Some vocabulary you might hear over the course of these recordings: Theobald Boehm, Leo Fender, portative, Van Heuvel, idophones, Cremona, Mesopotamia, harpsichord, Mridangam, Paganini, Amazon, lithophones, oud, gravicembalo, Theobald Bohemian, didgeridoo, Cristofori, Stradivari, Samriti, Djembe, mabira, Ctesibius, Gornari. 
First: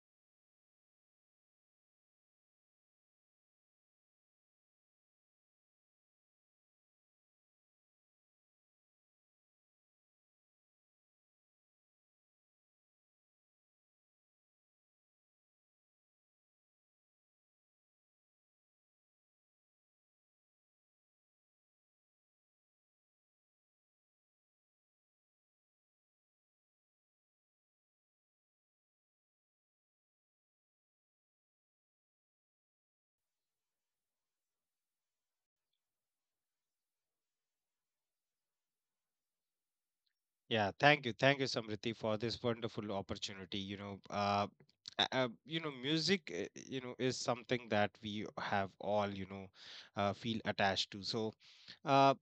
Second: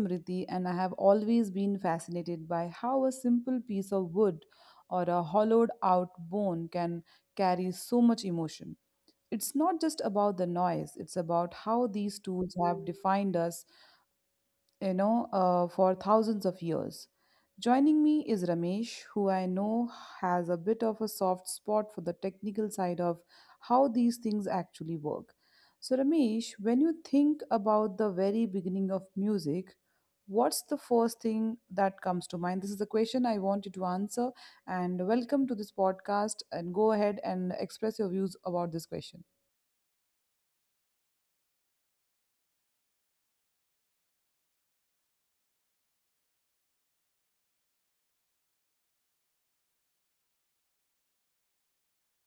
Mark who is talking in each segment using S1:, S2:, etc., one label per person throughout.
S1: Samriti, and I have always been fascinated by how a simple piece of wood or a hollowed out bone can carry so much emotion. It's not just about the noise, it's about how these tools have defined us for thousands of years. Joining me is Ramesh, who I know has a bit of a soft spot for the technical side of how these things actually work. So, Ramesh, when you think about the very beginning of music, what's the first thing that comes to mind? This is the question I want you to answer. And welcome to this podcast, and go ahead and express your views about this question.
S2: Yeah, thank you. Thank you, Samriti, for this wonderful opportunity. Music, is something that we have all, feel attached to. Uh,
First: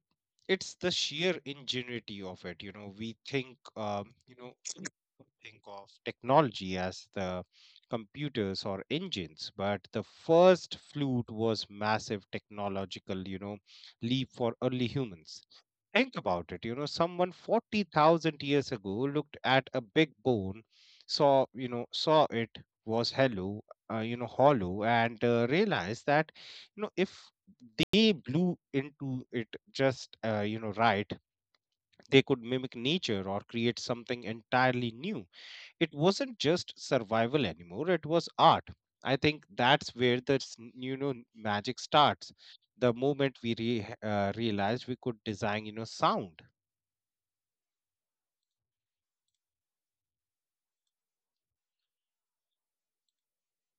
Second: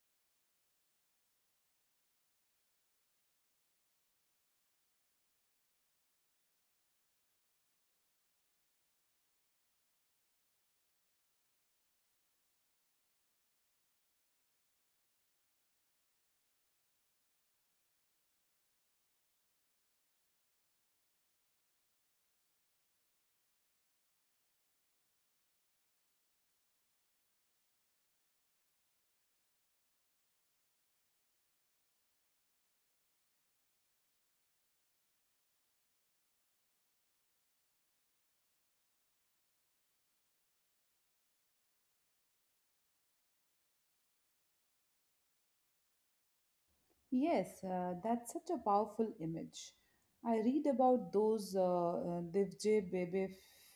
S2: it's the sheer ingenuity of it. We think you know think of technology as the computers or engines, but the first flute was massive technological, you know, leap for early humans. Think about it. Someone 40,000 years ago looked at a big bone, saw it was hello you know hollow, and realized that, you know, if they blew into it just right, they could mimic nature or create something entirely new. It wasn't just survival anymore, it was art. I think that's where the magic starts, the moment we realized we could design, you know, sound.
S1: Yes, that's such a powerful image. I read about those Divje Bebe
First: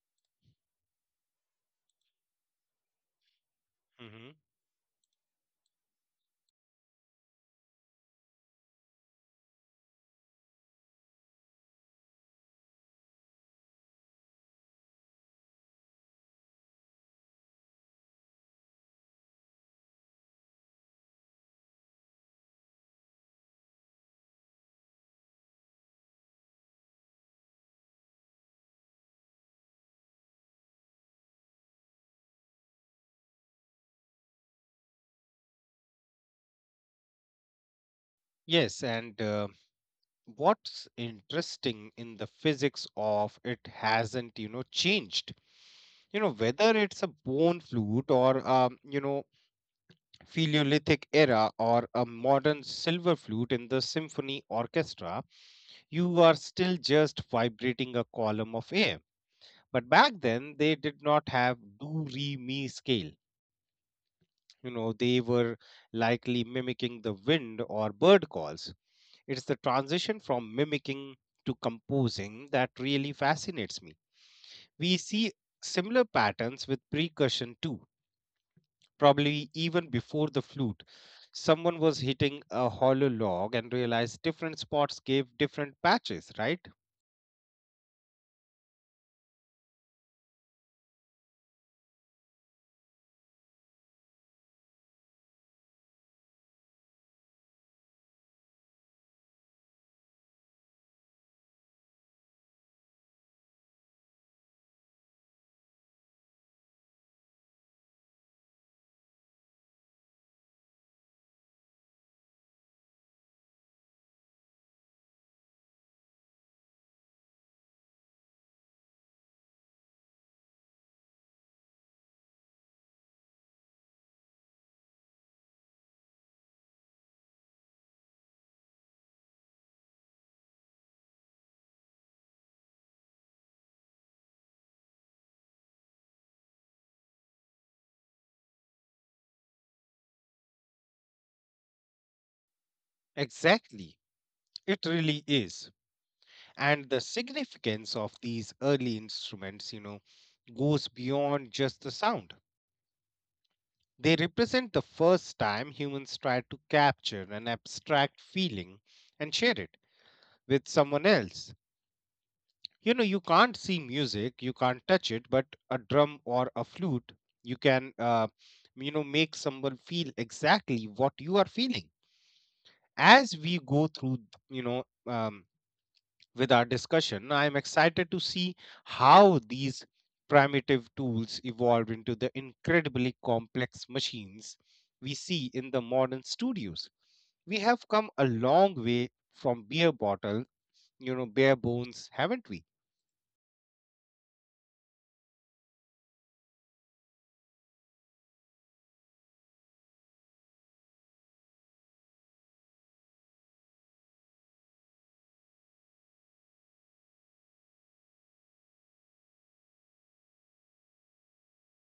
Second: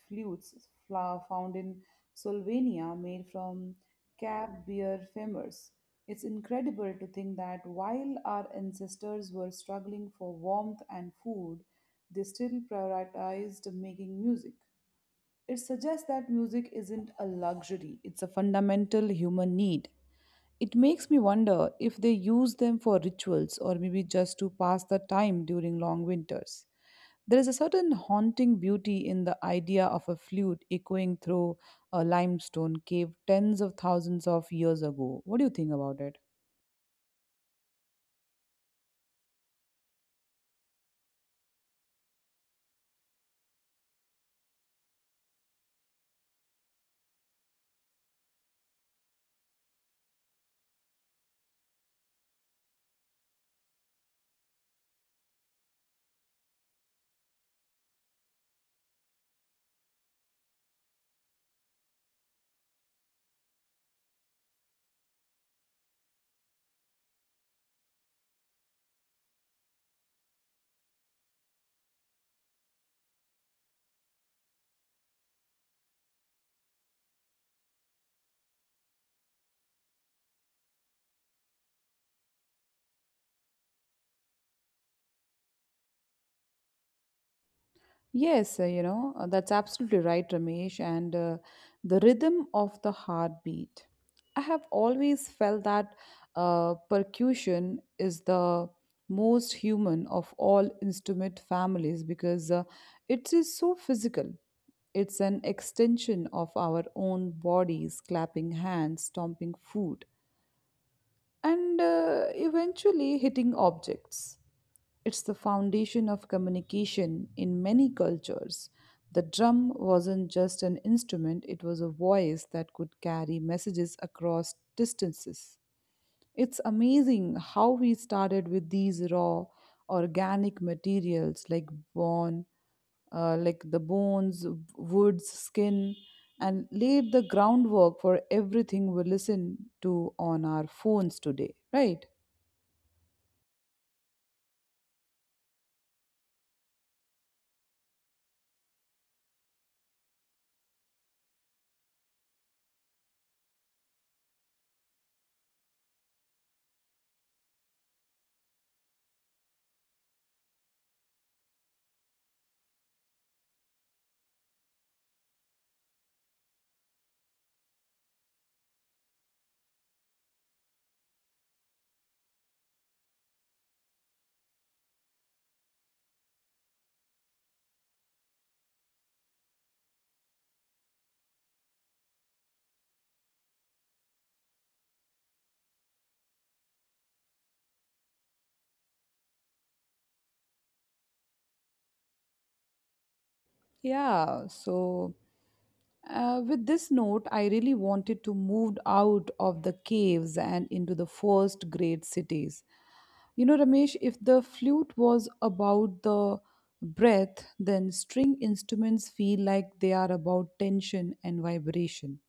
S1: flutes found in Slovenia made from
S2: Hmm.
S1: cab beer femurs. It's incredible to think that while our ancestors were struggling for warmth and food, they still prioritized making music. It suggests that music isn't a luxury, it's a fundamental human need. It makes me wonder if they use them for rituals or maybe just to pass the time during long winters. There is a certain haunting beauty in the idea of a flute echoing through a limestone cave tens of thousands of years ago. What do you think about it?
S2: yes and What's interesting in the physics of it hasn't changed, you know, whether it's a bone flute or Paleolithic era or a modern silver flute in the symphony orchestra, you are still just vibrating a column of air. But back then, they did not have do re mi scale. You know, they were likely mimicking the wind or bird calls. It's the transition from mimicking to composing that really fascinates me. We see similar patterns with percussion too, probably even before the flute. Someone was hitting a hollow log and realized different spots gave different patches, right?
S1: Yes, that's absolutely right, Ramesh. And the rhythm of the heartbeat. I have always felt that percussion is the most human of all instrument families because it is so physical. It's an extension of our own bodies, clapping hands, stomping foot, and eventually hitting objects. It's the foundation of communication in many cultures. The drum wasn't just an instrument, it was a voice that could carry messages across distances. It's amazing how we started with these raw, organic materials like bone, like the bones, woods, skin, and laid the groundwork for everything we listen to on our phones today, right?
S2: Exactly. It really is. And the significance of these early instruments, you know, goes beyond just the sound. They represent the first time humans tried to capture an abstract feeling and share it with someone else. You know, you can't see music, you can't touch it, but a drum or a flute, you can, make someone feel exactly what you are feeling. As we go through, you know, um, with our discussion, I'm excited to see how these primitive tools evolved into the incredibly complex machines we see in the modern studios. We have come a long way from beer bottle, you know, bare bones, haven't we?
S1: Yeah, so with this note, I really wanted to move out of the caves and into the first great cities. You know, Ramesh, if the flute was about the breath, then string instruments feel like they are about tension and vibration.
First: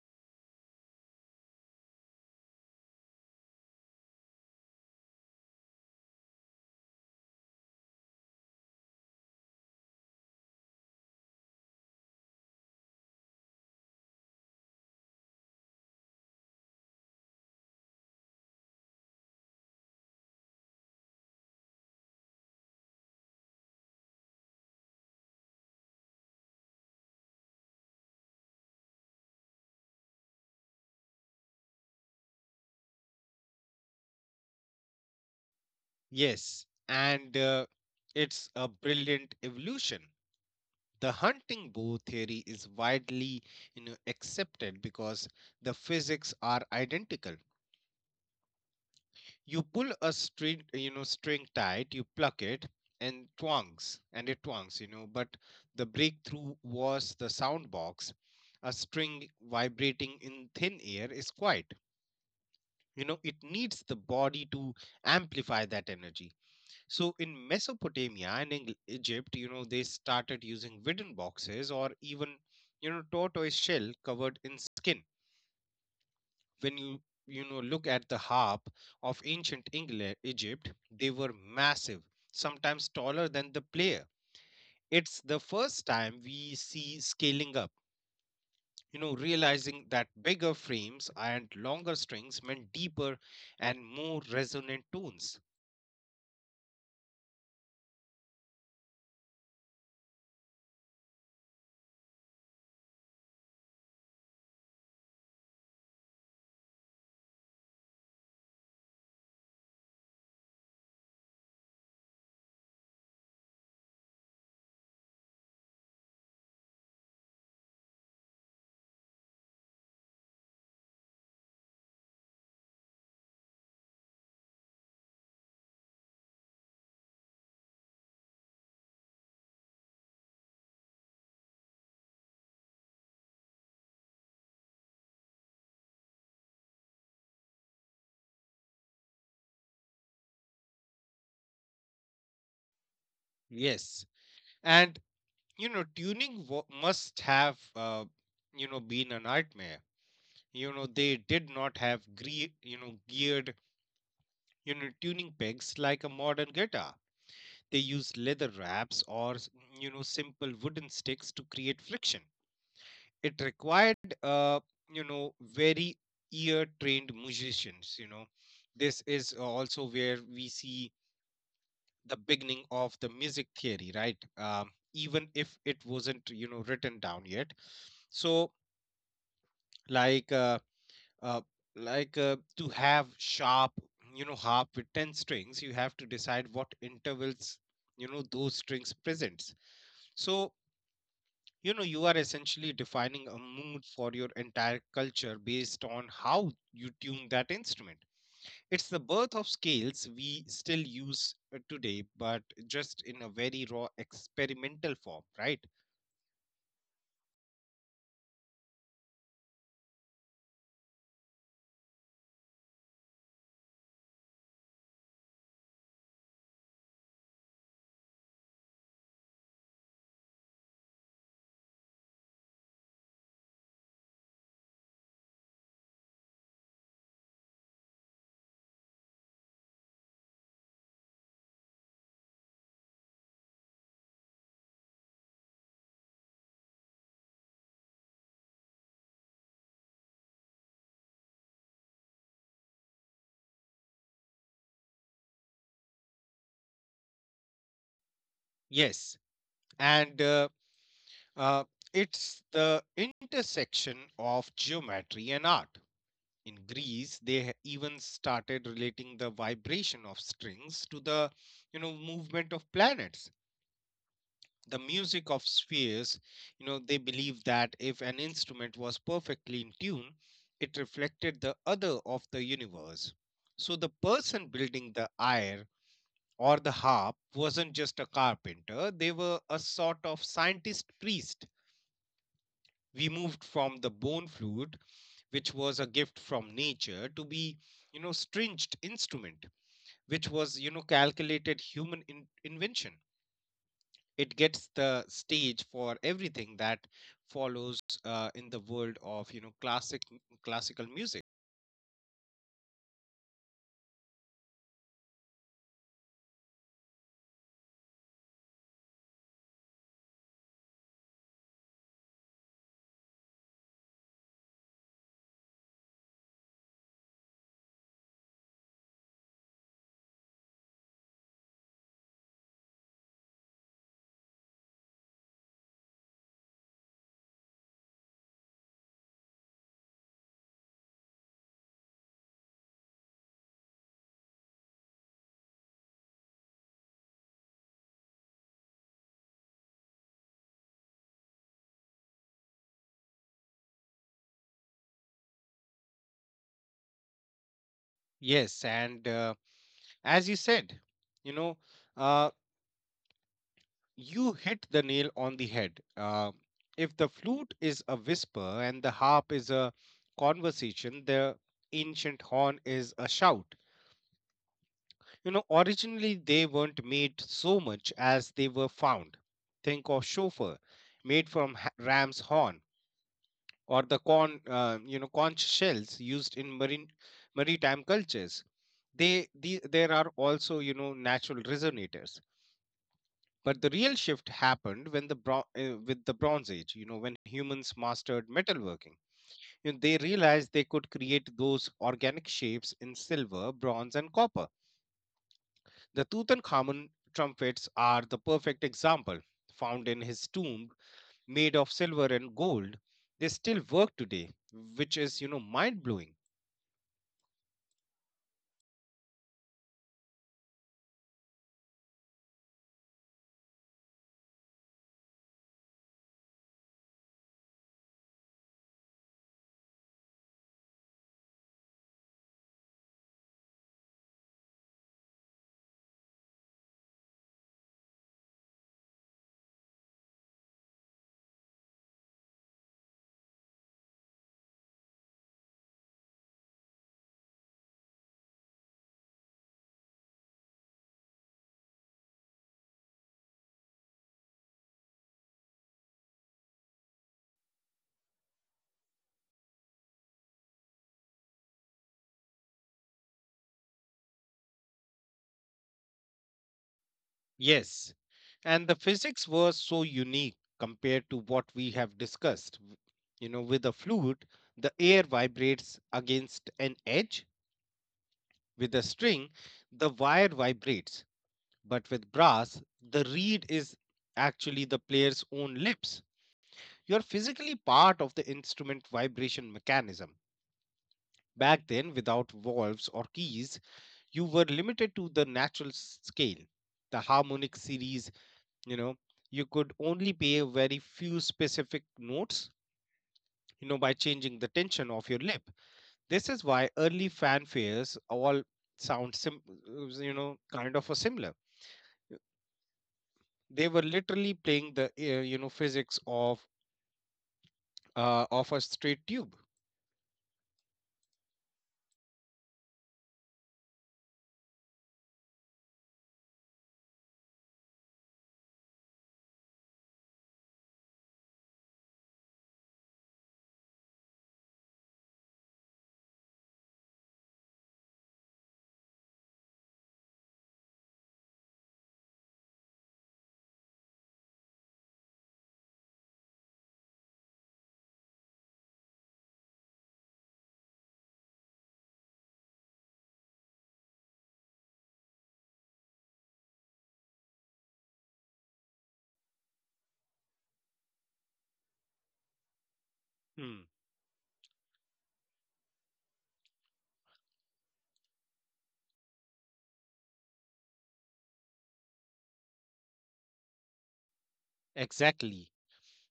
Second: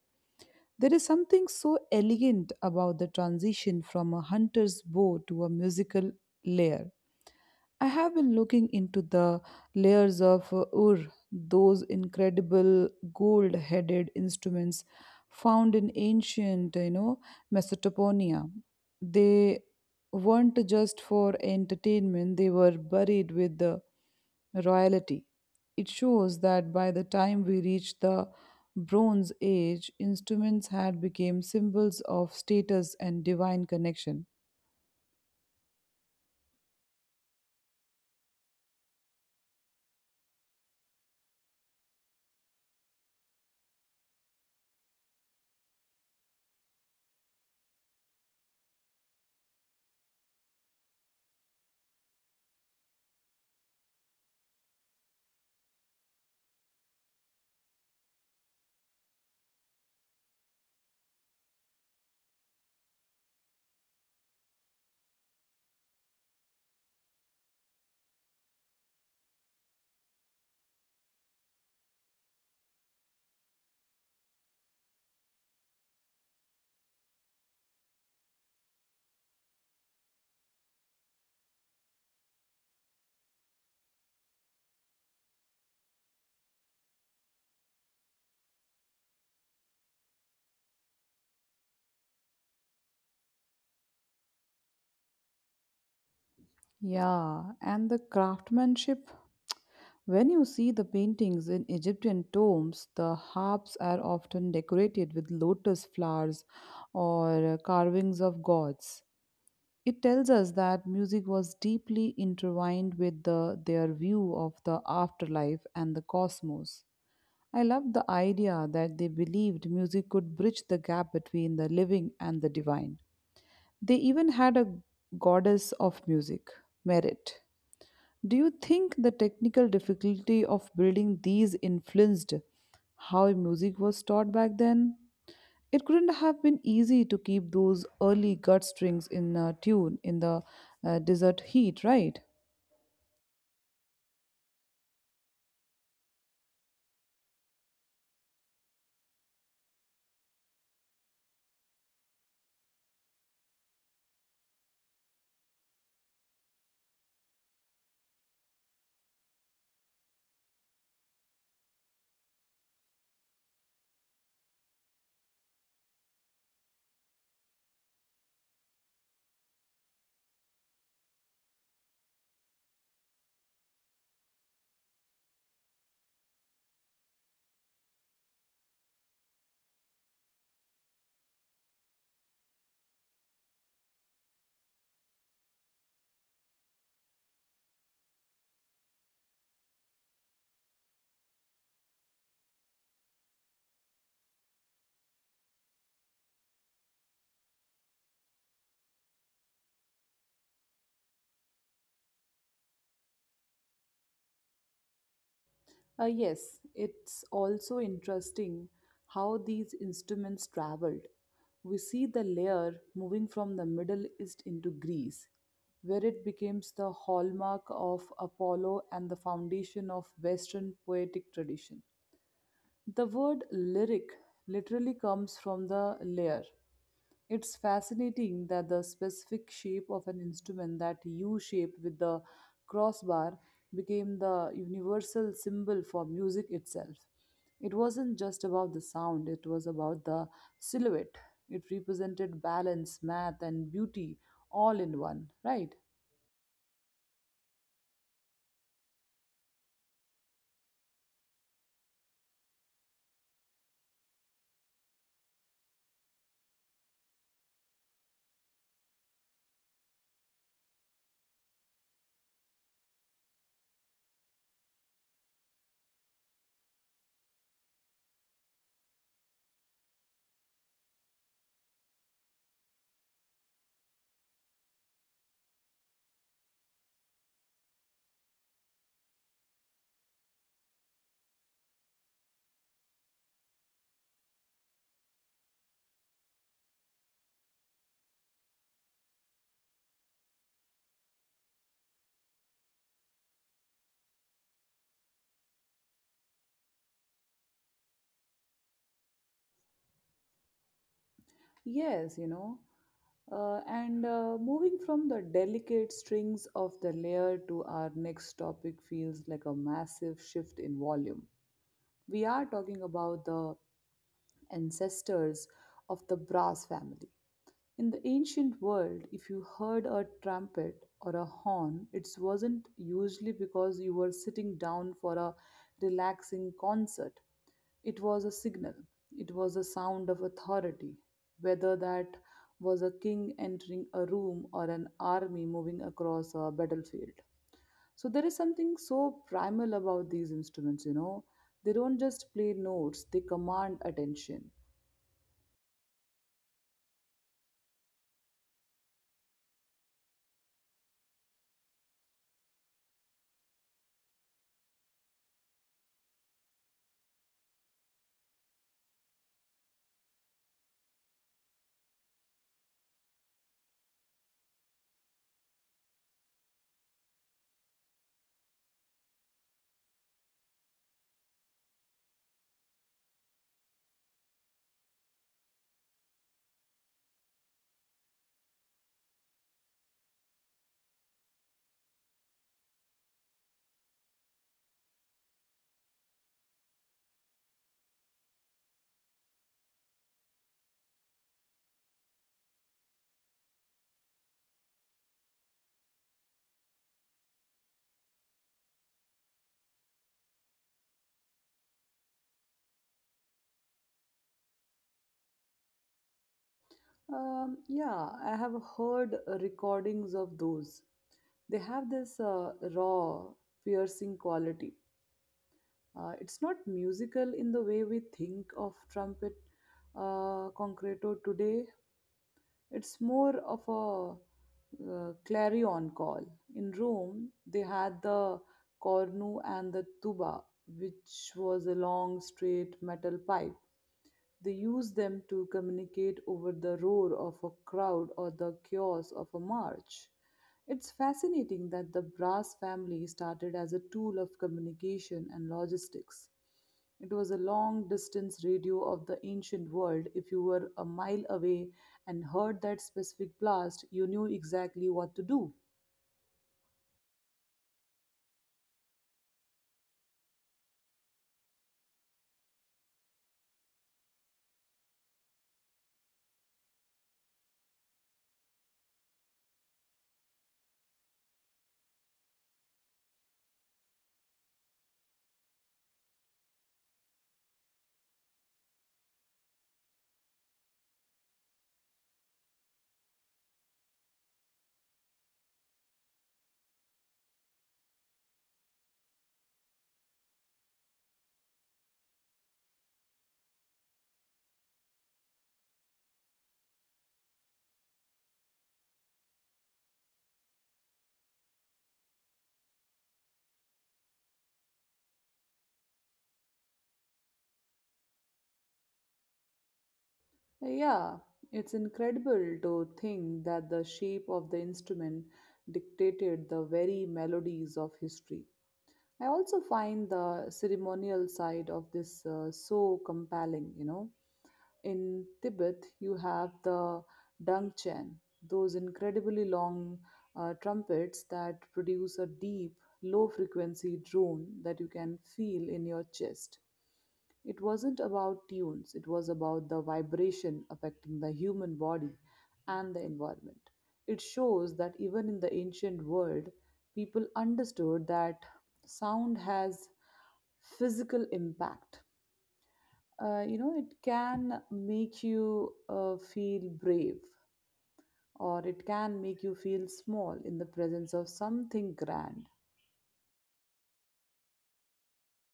S1: There is something so elegant about the transition from a hunter's bow to a musical layer. I have been looking into the layers of those incredible gold-headed instruments found in ancient, you know, Mesopotamia. They weren't just for entertainment; they were buried with the royalty. It shows that by the time we reached the Bronze Age, instruments had become symbols of status and divine connection.
S2: Yes, and It's a brilliant evolution. The hunting bow theory is widely, accepted because the physics are identical. You pull a string, you know, string tight, you pluck it, and it twangs, you know. But the breakthrough was the sound box. A string vibrating in thin air is quiet. You know, it needs the body to amplify that energy. So in Mesopotamia and in Egypt, you know, they started using wooden boxes or even, you know, tortoise shell covered in skin. When you know look at the harp of ancient England, Egypt, they were massive, sometimes taller than the player. It's the first time we see scaling up, you know, realizing that bigger frames and longer strings meant deeper and more resonant tones.
S1: Yeah, and the craftsmanship. When you see the paintings in Egyptian tombs, the harps are often decorated with lotus flowers or carvings of gods. It tells us that music was deeply intertwined with the, their view of the afterlife and the cosmos. I love the idea that they believed music could bridge the gap between the living and the divine. They even had a goddess of music, Merit. Do you think the technical difficulty of building these influenced how music was taught back then? It couldn't have been easy to keep those early gut strings in tune in the desert heat, right?
S2: Yes. And, you know, tuning must have, you know, been a nightmare. You know, they did not have geared, you know, tuning pegs like a modern guitar. They used leather wraps or simple wooden sticks to create friction. It required, you know, very ear trained musicians, you know. This is also where we see the beginning of the music theory, right? Even if it wasn't, you know, written down yet. So, like uh, uh, to have sharp, you know, harp with 10 strings, you have to decide what intervals, you know, those strings presents. So, you know, you are essentially defining a mood for your entire culture based on how you tune that instrument. It's the birth of scales we still use, today, but just in a very raw experimental form, right?
S1: Yes, it's also interesting how these instruments traveled. We see the layer moving from the Middle East into Greece, where it becomes the hallmark of Apollo and the foundation of Western poetic tradition. The word lyric literally comes from the lyre. It's fascinating that the specific shape of an instrument, that U shape with the crossbar, became the universal symbol for music itself. It wasn't just about the sound, it was about the silhouette. It represented balance, math, and beauty all in one, right?
S2: yes and Uh, it's the intersection of geometry and art. In Greece, they even started relating the vibration of strings to the, you know, movement of planets. The music of spheres, you know, they believed that if an instrument was perfectly in tune, it reflected the other of the universe. So the person building the lyre or the harp wasn't just a carpenter; they were a sort of scientist priest. We moved from the bone flute, which was a gift from nature, to, be you know, stringed instrument, which was, you know, calculated human invention. It gets the stage for everything that follows, in the world of, you know, classical music.
S1: Yes, you know. And Moving from the delicate strings of the layer to our next topic feels like a massive shift in volume. We are talking about the ancestors of the brass family. In the ancient world, if you heard a trumpet or a horn, it wasn't usually because you were sitting down for a relaxing concert. It was a signal, it was a sound of authority, whether that was a king entering a room or an army moving across a battlefield. So there is something so primal about these instruments, you know. They don't just play notes, they command attention.
S2: Yes and As you said, you know uh, you hit the nail on the head. If the flute is a whisper and the harp is a conversation, the ancient horn is a shout. You know, originally they weren't made so much as they were found. Think of shofar, made from ram's horn, or the conch shells used in marine maritime cultures. They, the, there are also, you know, natural resonators. But the real shift happened with the Bronze Age, you know, when humans mastered metalworking. You know, they realized they could create those organic shapes in silver, bronze, and copper. The Tutankhamun trumpets are the perfect example. Found in his tomb, made of silver and gold, they still work today, which is, you know, mind blowing.
S1: Yeah, I have heard recordings of those. They have this raw, piercing quality. It's not musical in the way we think of trumpet concreto today. It's more of a clarion call. In Rome, they had the cornu and the tuba, which was a long, straight metal pipe they use them to communicate over the roar of a crowd or the chaos of a march. It's fascinating that the brass family started as a tool of communication and logistics. It was a long distance radio of the ancient world. If you were a mile away and heard that specific blast, you knew exactly what to do.
S2: Yes, and the physics was so unique compared to what we have discussed. W- you know with a flute, the air vibrates against an edge. With a string, the wire vibrates. But with brass, the reed is actually the player's own lips. You are physically part of the instrument vibration mechanism. Back then, without valves or keys, you were limited to the natural scale, the harmonic series, you know. You could only play very few specific notes, you know, by changing the tension of your lip. This is why early fanfares all sound kind of a similar. They were literally playing the, you know, physics of, of a straight tube.
S1: Yeah, it's incredible to think that the shape of the instrument dictated the very melodies of history. I also find the ceremonial side of this so compelling, you know. In Tibet, you have the dungchen, those incredibly long trumpets that produce a deep, low frequency drone that you can feel in your chest. It wasn't about tunes, it was about the vibration affecting the human body and the environment. It shows that even in the ancient world, people understood that sound has physical impact.
S2: hmm.
S1: You know, it can make you feel brave or it can make you feel small in the presence of something grand.
S2: Exactly.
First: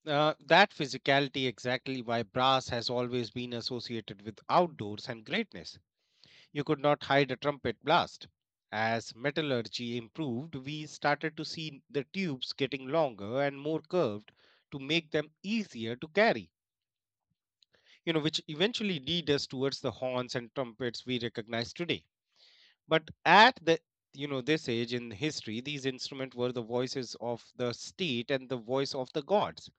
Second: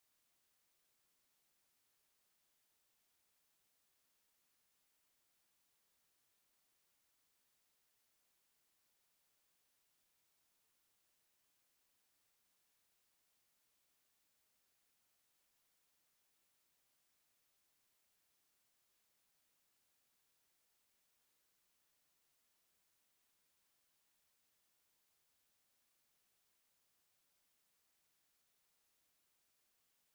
S2: That physicality exactly why brass has always been associated with outdoors and greatness. You could not hide a trumpet blast. As metallurgy improved, we started to see the tubes getting longer and more curved to make them easier to carry, you know, which eventually lead us towards the horns and trumpets we recognize today. But at the, you know, this age in history, these instruments were the voices of the state and the voice of the gods.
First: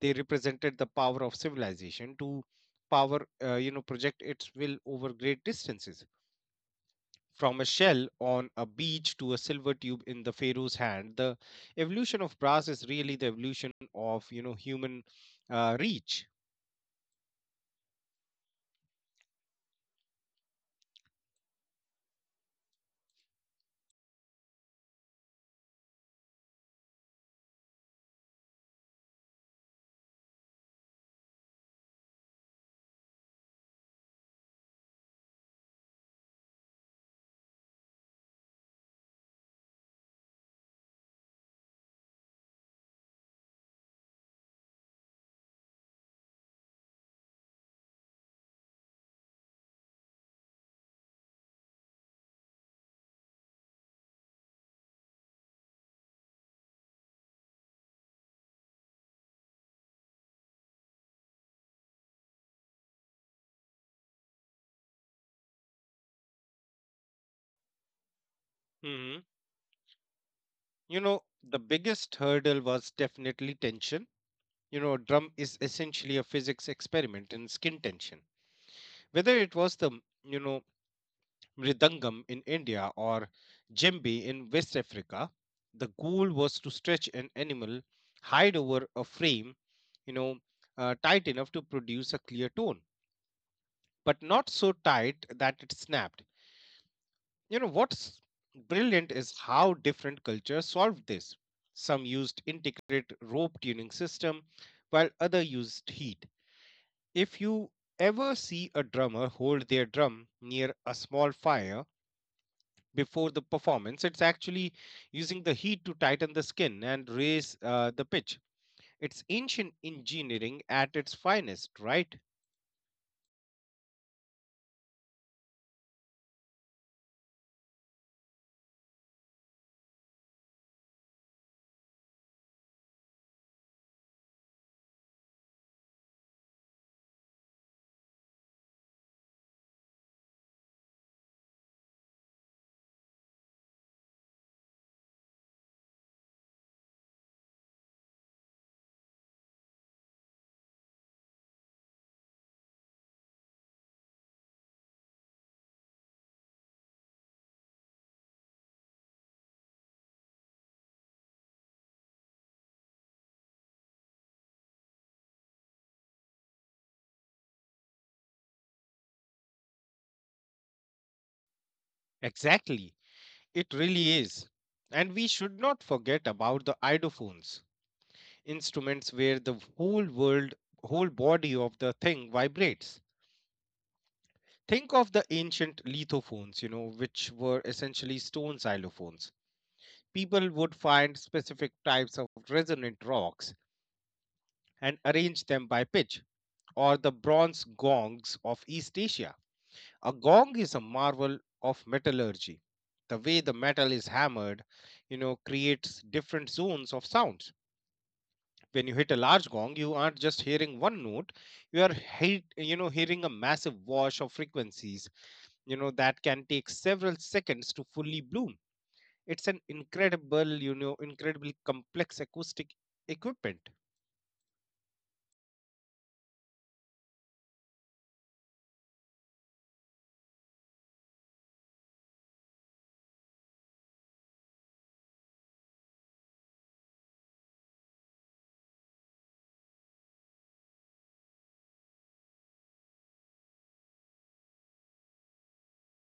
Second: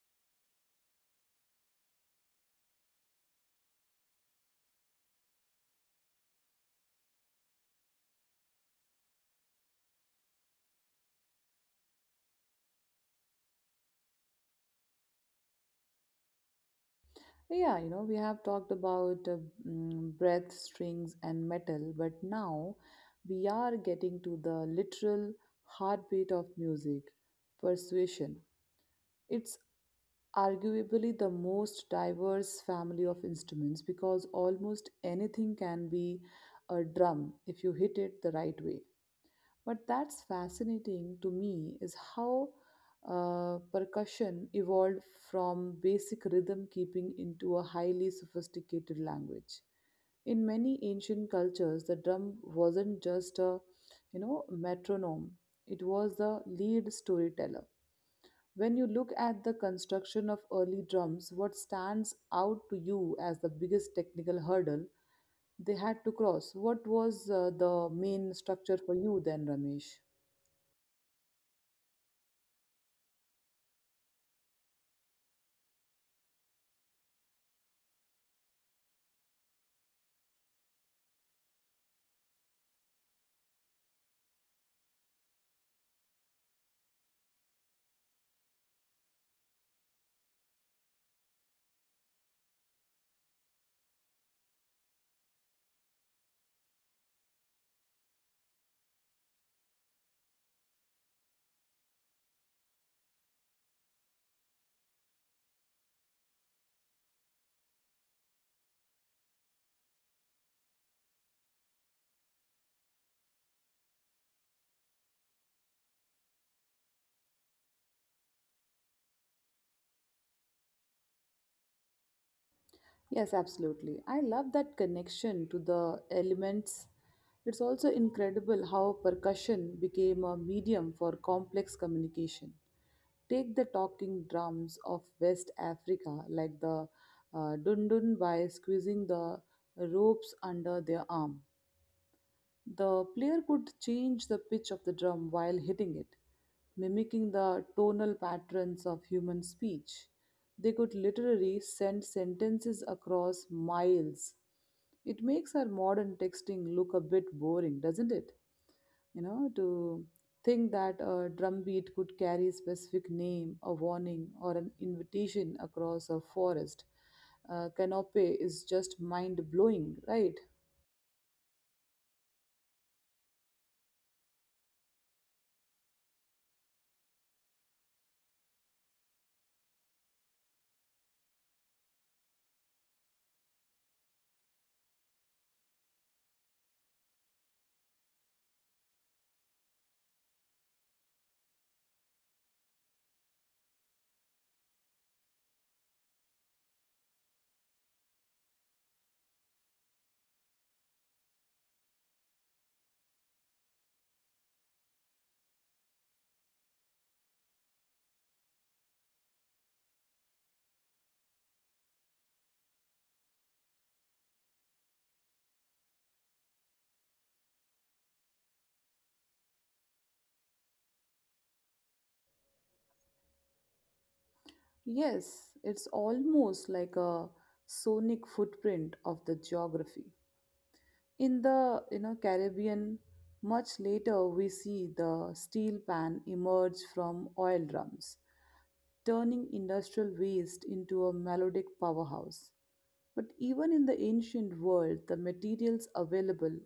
S2: They represented the power of civilization to power you know, project its will over great distances. From a shell on a beach to a silver tube in the pharaoh's hand, the evolution of brass is really the evolution of, you know, human, reach.
S1: Yeah, you know, we have talked about breath, strings, and metal, but now we are getting to the literal heartbeat of music persuasion. It's arguably the most diverse family of instruments because almost anything can be a drum if you hit it the right way. But that's fascinating to me is how percussion evolved from basic rhythm keeping into a highly sophisticated language. In many ancient cultures, the drum wasn't just a you know metronome; it was the lead storyteller. When you look at the construction of early drums, what stands out to you as the biggest technical hurdle they had to cross? What was the main structure for
S2: Mhm.
S1: you then, Ramesh?
S2: You know, the biggest hurdle was definitely tension. You know, a drum is essentially a physics experiment in skin tension. Whether it was the, you know, Mridangam in India or Djembe in West Africa. The goal was to stretch an animal, hide over a frame, you know, tight enough to produce a clear tone, but not so tight that it snapped. You know, what's brilliant is how different cultures solved this. Some used integrated rope tuning system, while other used heat. If you ever see a drummer hold their drum near a small fire, before the performance. It's actually using the heat to tighten the skin and raise, the pitch. It's ancient engineering at its finest, right?
S1: Yes, absolutely. I love that connection to the elements. It's also incredible how percussion became a medium for complex communication. Take the talking drums of West Africa, like the dundun, by squeezing the ropes under their arm. The player could change the pitch of the drum while hitting it, mimicking the tonal patterns of human speech. They could literally send sentences across miles. It makes our modern texting look a bit boring, doesn't it? You know, to think that a drum beat could carry a specific name, a warning or an invitation across a forest canopy is just mind blowing, right?
S2: Exactly. It really is. And we should not forget about the idophones, instruments where the whole body of the thing vibrates. Think of the ancient lithophones, you know, which were essentially stone xylophones. People would find specific types of resonant rocks and arrange them by pitch, or the bronze gongs of East Asia. A gong is a marvel of metallurgy. The way the metal is hammered, you know, creates different zones of sounds. When you hit a large gong, you aren't just hearing one note, you are hearing a massive wash of frequencies, you know, that can take several seconds to fully bloom. It's an incredible, incredibly complex acoustic equipment.
S1: Yes, it's almost like a sonic footprint of the geography. In the you know Caribbean, much later we see the steel pan emerge from oil drums, turning industrial waste into a melodic powerhouse. But even in the ancient world, the materials available,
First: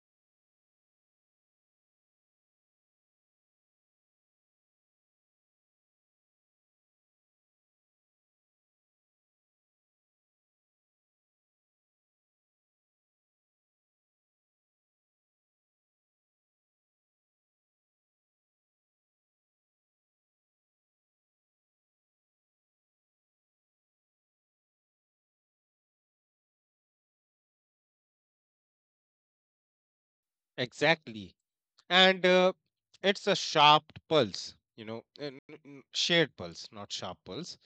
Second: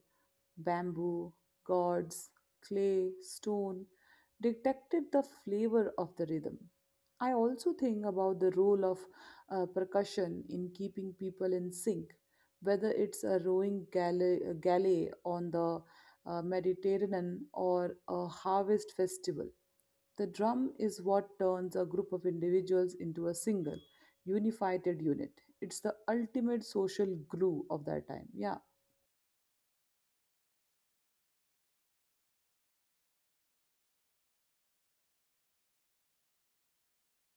S1: bamboo, gourds, clay, stone, detected the flavor of the rhythm. I also think about the role of percussion in keeping people in sync, whether it's a rowing galley on the Mediterranean or a harvest festival. The drum is what turns a group of individuals into a single, unified unit. It's the ultimate social glue of that time. Yeah.
S2: Exactly. and It's a sharp pulse you know eh, n- n- n- shared pulse, not sharp pulse.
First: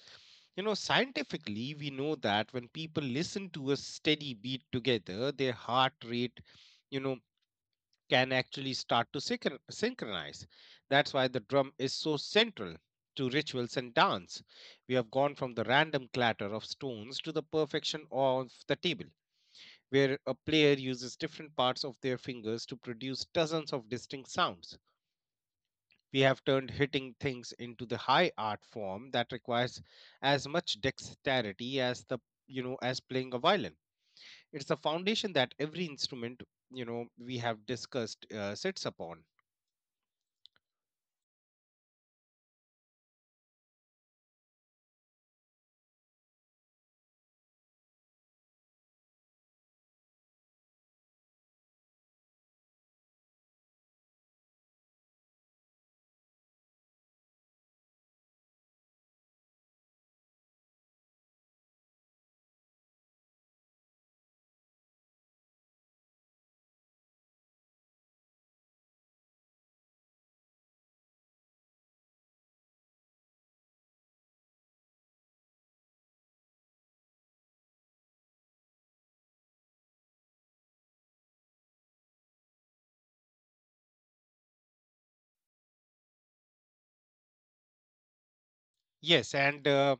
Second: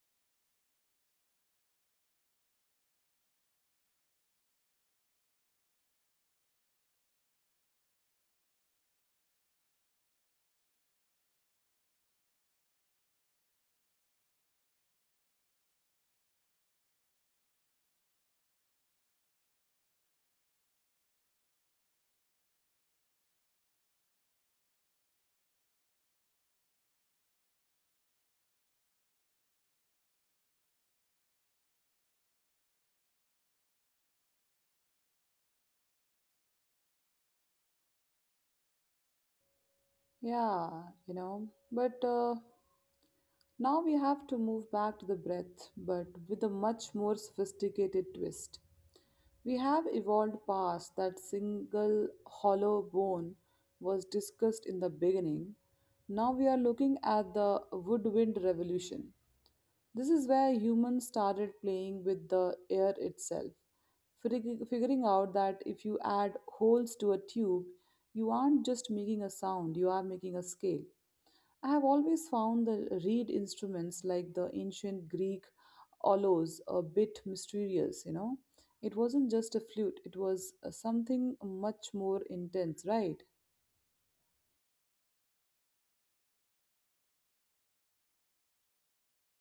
S2: You know, scientifically we know that when people listen to a steady beat together, their heart rate, you know, can actually start to synchronize. That's why the drum is so central to rituals and dance. We have gone from the random clatter of stones to the perfection of the table, where a player uses different parts of their fingers to produce dozens of distinct sounds. We have turned hitting things into the high art form that requires as much dexterity as the, you know, as playing a violin. It's the foundation that every instrument, you know, we have discussed, sits upon.
S1: Yeah, you know, but Now we have to move back to the breath, but with a much more sophisticated twist. We have evolved past that single hollow bone was discussed in the beginning. Now we are looking at the woodwind revolution. This is where humans started playing with the air itself, figuring out that if you add holes to a tube, you aren't just making a sound, you are making a scale. I have always found the reed instruments like the ancient Greek olos a bit mysterious, you know. It wasn't just a flute, it was something much more intense, right?
S2: Yes, and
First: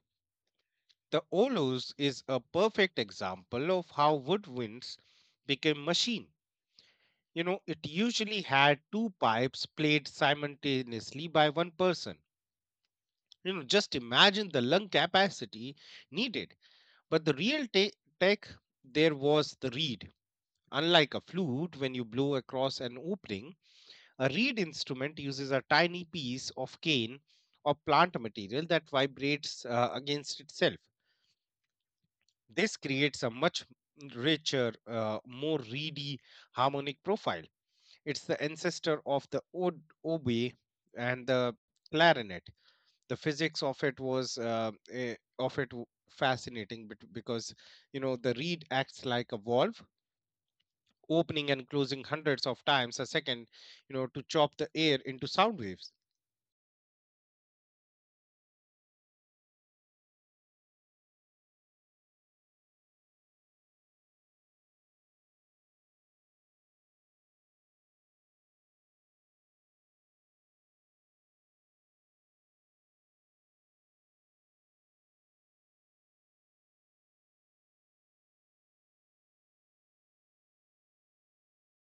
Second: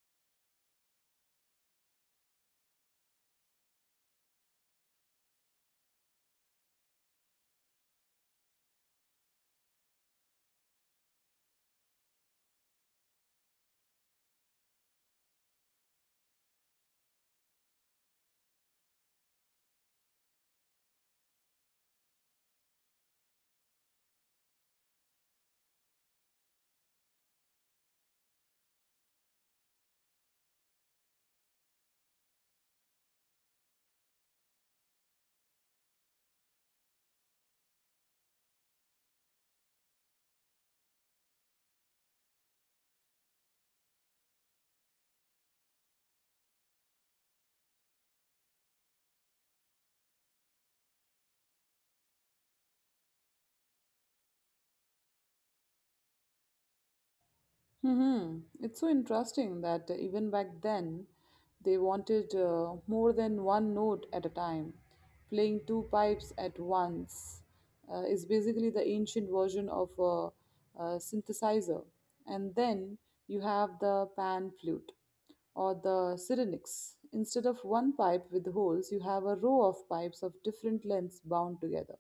S2: the olos is a perfect example of how woodwinds became machine. You know, it usually had two pipes played simultaneously by one person. You know, just imagine the lung capacity needed. But the real tech there was the reed. Unlike a flute, when you blow across an opening, a reed instrument uses a tiny piece of cane or plant material that vibrates against itself. This creates a much richer, more reedy harmonic profile. It's the ancestor of the oboe and the clarinet. The physics of it was fascinating because you know the reed acts like a valve, opening and closing hundreds of times a second, you know, to chop the air into sound waves.
S1: Hmm. It's so interesting that even back then, they wanted more than one note at a time. Playing two pipes at once is basically the ancient version of a synthesizer. And then you have the pan flute or the syrinx. Instead of one pipe with holes, you have a row of pipes of different lengths bound together.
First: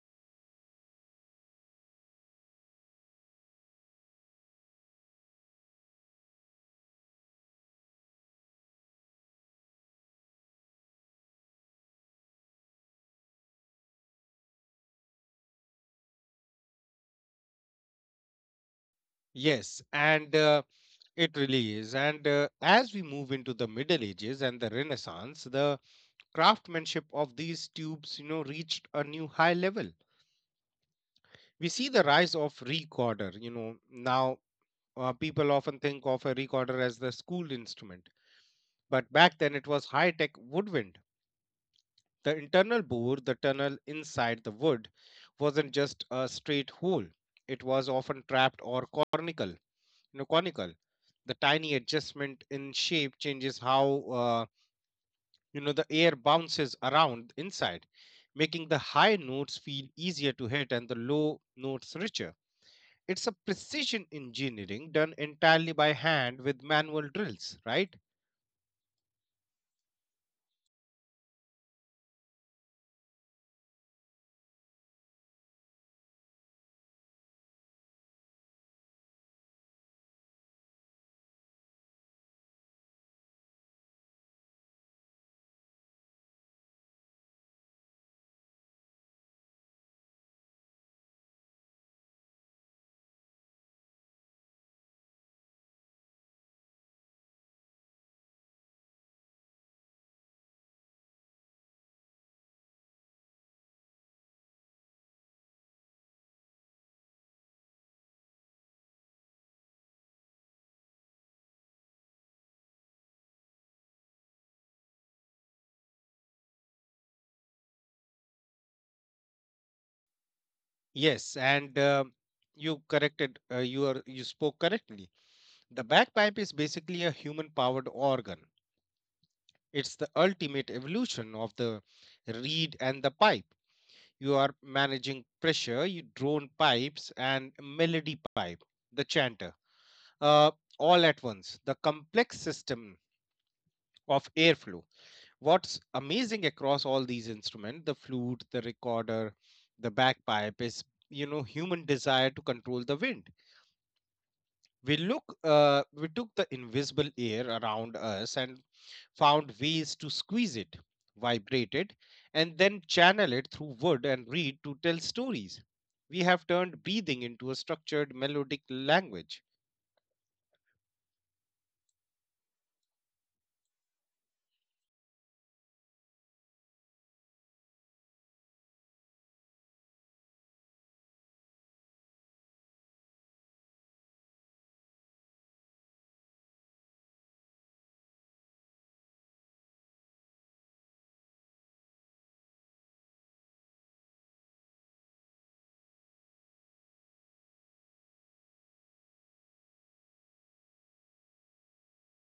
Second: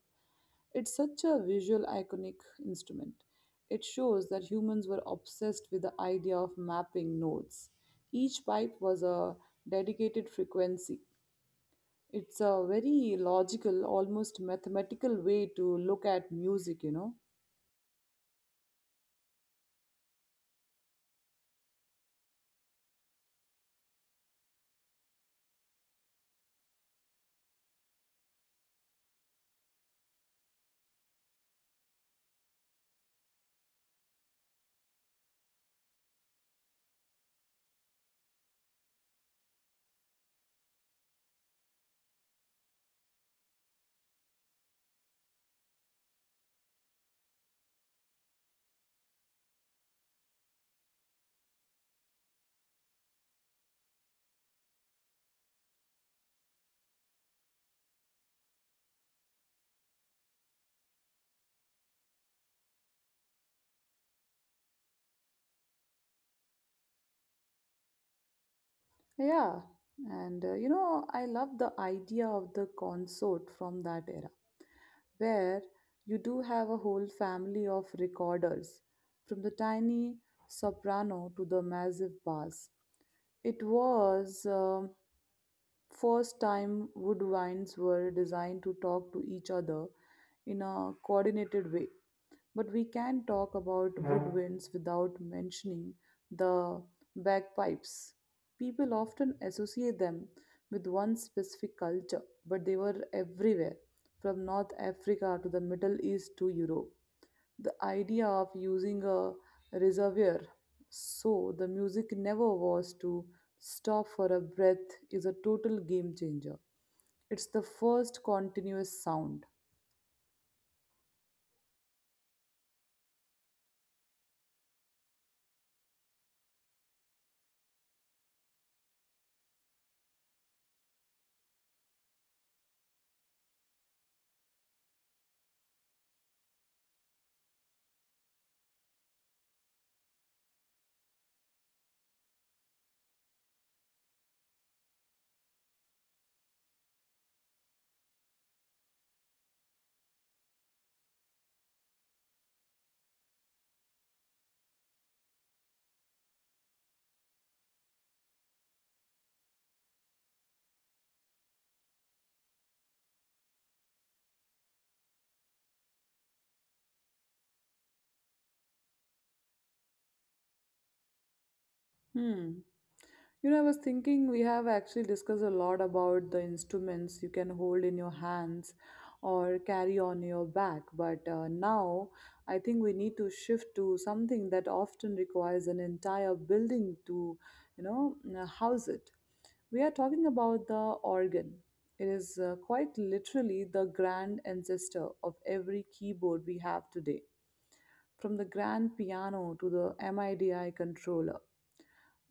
S1: It's such a visual iconic instrument. It shows that humans were obsessed with the idea of mapping notes. Each pipe was a dedicated frequency. It's a very logical, almost mathematical way to look at music, you know.
S2: Yes, and it really is. And as we move into the middle ages and the renaissance, the craftsmanship of these tubes, you know, reached a new high level. We see the rise of recorder, you know. Now people often think of a recorder as the school instrument, but back then it was high tech woodwind. The internal bore, the tunnel inside the wood, wasn't just a straight hole. It was often trapped or conical. You know, conical. The tiny adjustment in shape changes how, you know, the air bounces around inside, making the high notes feel easier to hit and the low notes richer. It's a precision engineering done entirely by hand with manual drills, right?
S1: Yeah, I love the idea of the consort from that era, where you do have a whole family of recorders, from the tiny soprano to the massive bass. It was first time woodwinds were designed to talk to each other in a coordinated way. But we can talk about woodwinds without mentioning the bagpipes. People often associate them with one specific culture, but they were everywhere, from North Africa to the Middle East to Europe. The idea of using a reservoir so the music never was to stop for a breath is a total game changer. It's the first continuous sound.
S2: Yes, and you corrected. You are you spoke correctly. The bagpipe is basically a human-powered organ. It's the ultimate evolution of the reed and the pipe. You are managing pressure, you drone pipes, and melody pipe, the chanter, uh, all at once. The complex system of airflow. What's amazing across all these instruments, the flute, the recorder, the bagpipe, is, you know, human desire to control the wind. We look, we took the invisible air around us and found ways to squeeze it, vibrate it, and then channel it through wood and reed to tell stories. We have turned breathing into a structured melodic language.
S1: Hmm. You know, I was thinking we have actually discussed a lot about the instruments you can hold in your hands or carry on your back, but now I think we need to shift to something that often requires an entire building to, house it. We are talking about the organ. It is quite literally the grand ancestor of every keyboard we have today, from the grand piano to the MIDI controller.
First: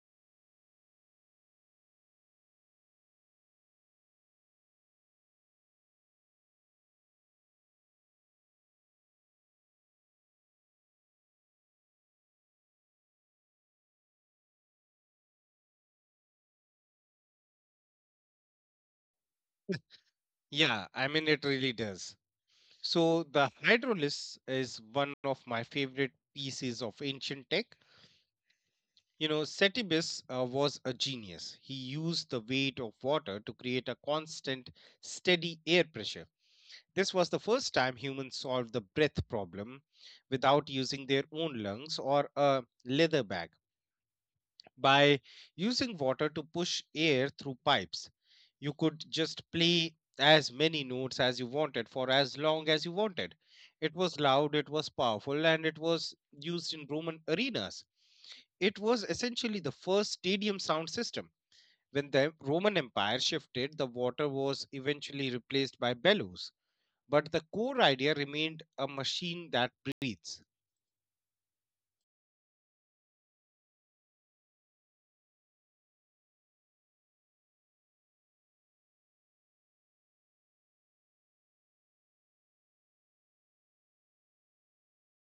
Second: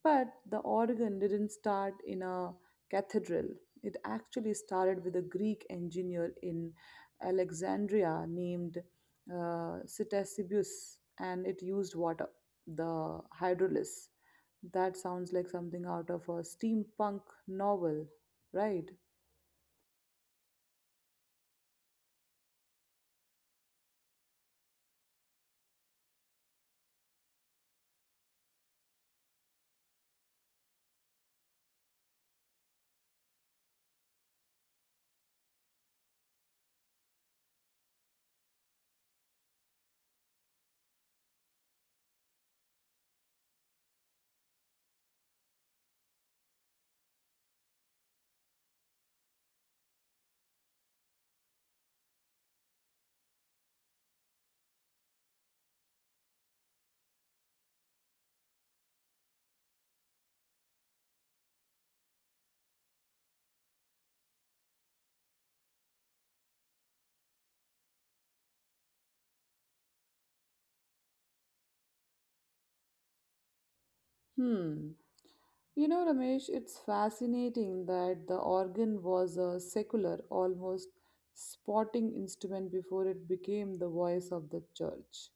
S1: But the organ didn't start in a cathedral. It actually started with a Greek engineer in Alexandria named Ctesibius, and it used water, the hydrolys. That sounds like something out of a steampunk novel, right?
S2: Yeah, I mean, it really does. So, the hydrolis is one of my favorite pieces of ancient tech. You know, Cetibus was a genius. He used the weight of water to create a constant, steady air pressure. This was the first time humans solved the breath problem without using their own lungs or a leather bag. By using water to push air through pipes, you could just play as many notes as you wanted for as long as you wanted. It was loud, it was powerful, and it was used in Roman arenas. It was essentially the first stadium sound system. When the Roman Empire shifted, the water was eventually replaced by bellows, but the core idea remained a machine that breathes.
S1: Hmm. You know, Ramesh, it's fascinating that the organ was a secular, almost sporting instrument before it became the voice of the church.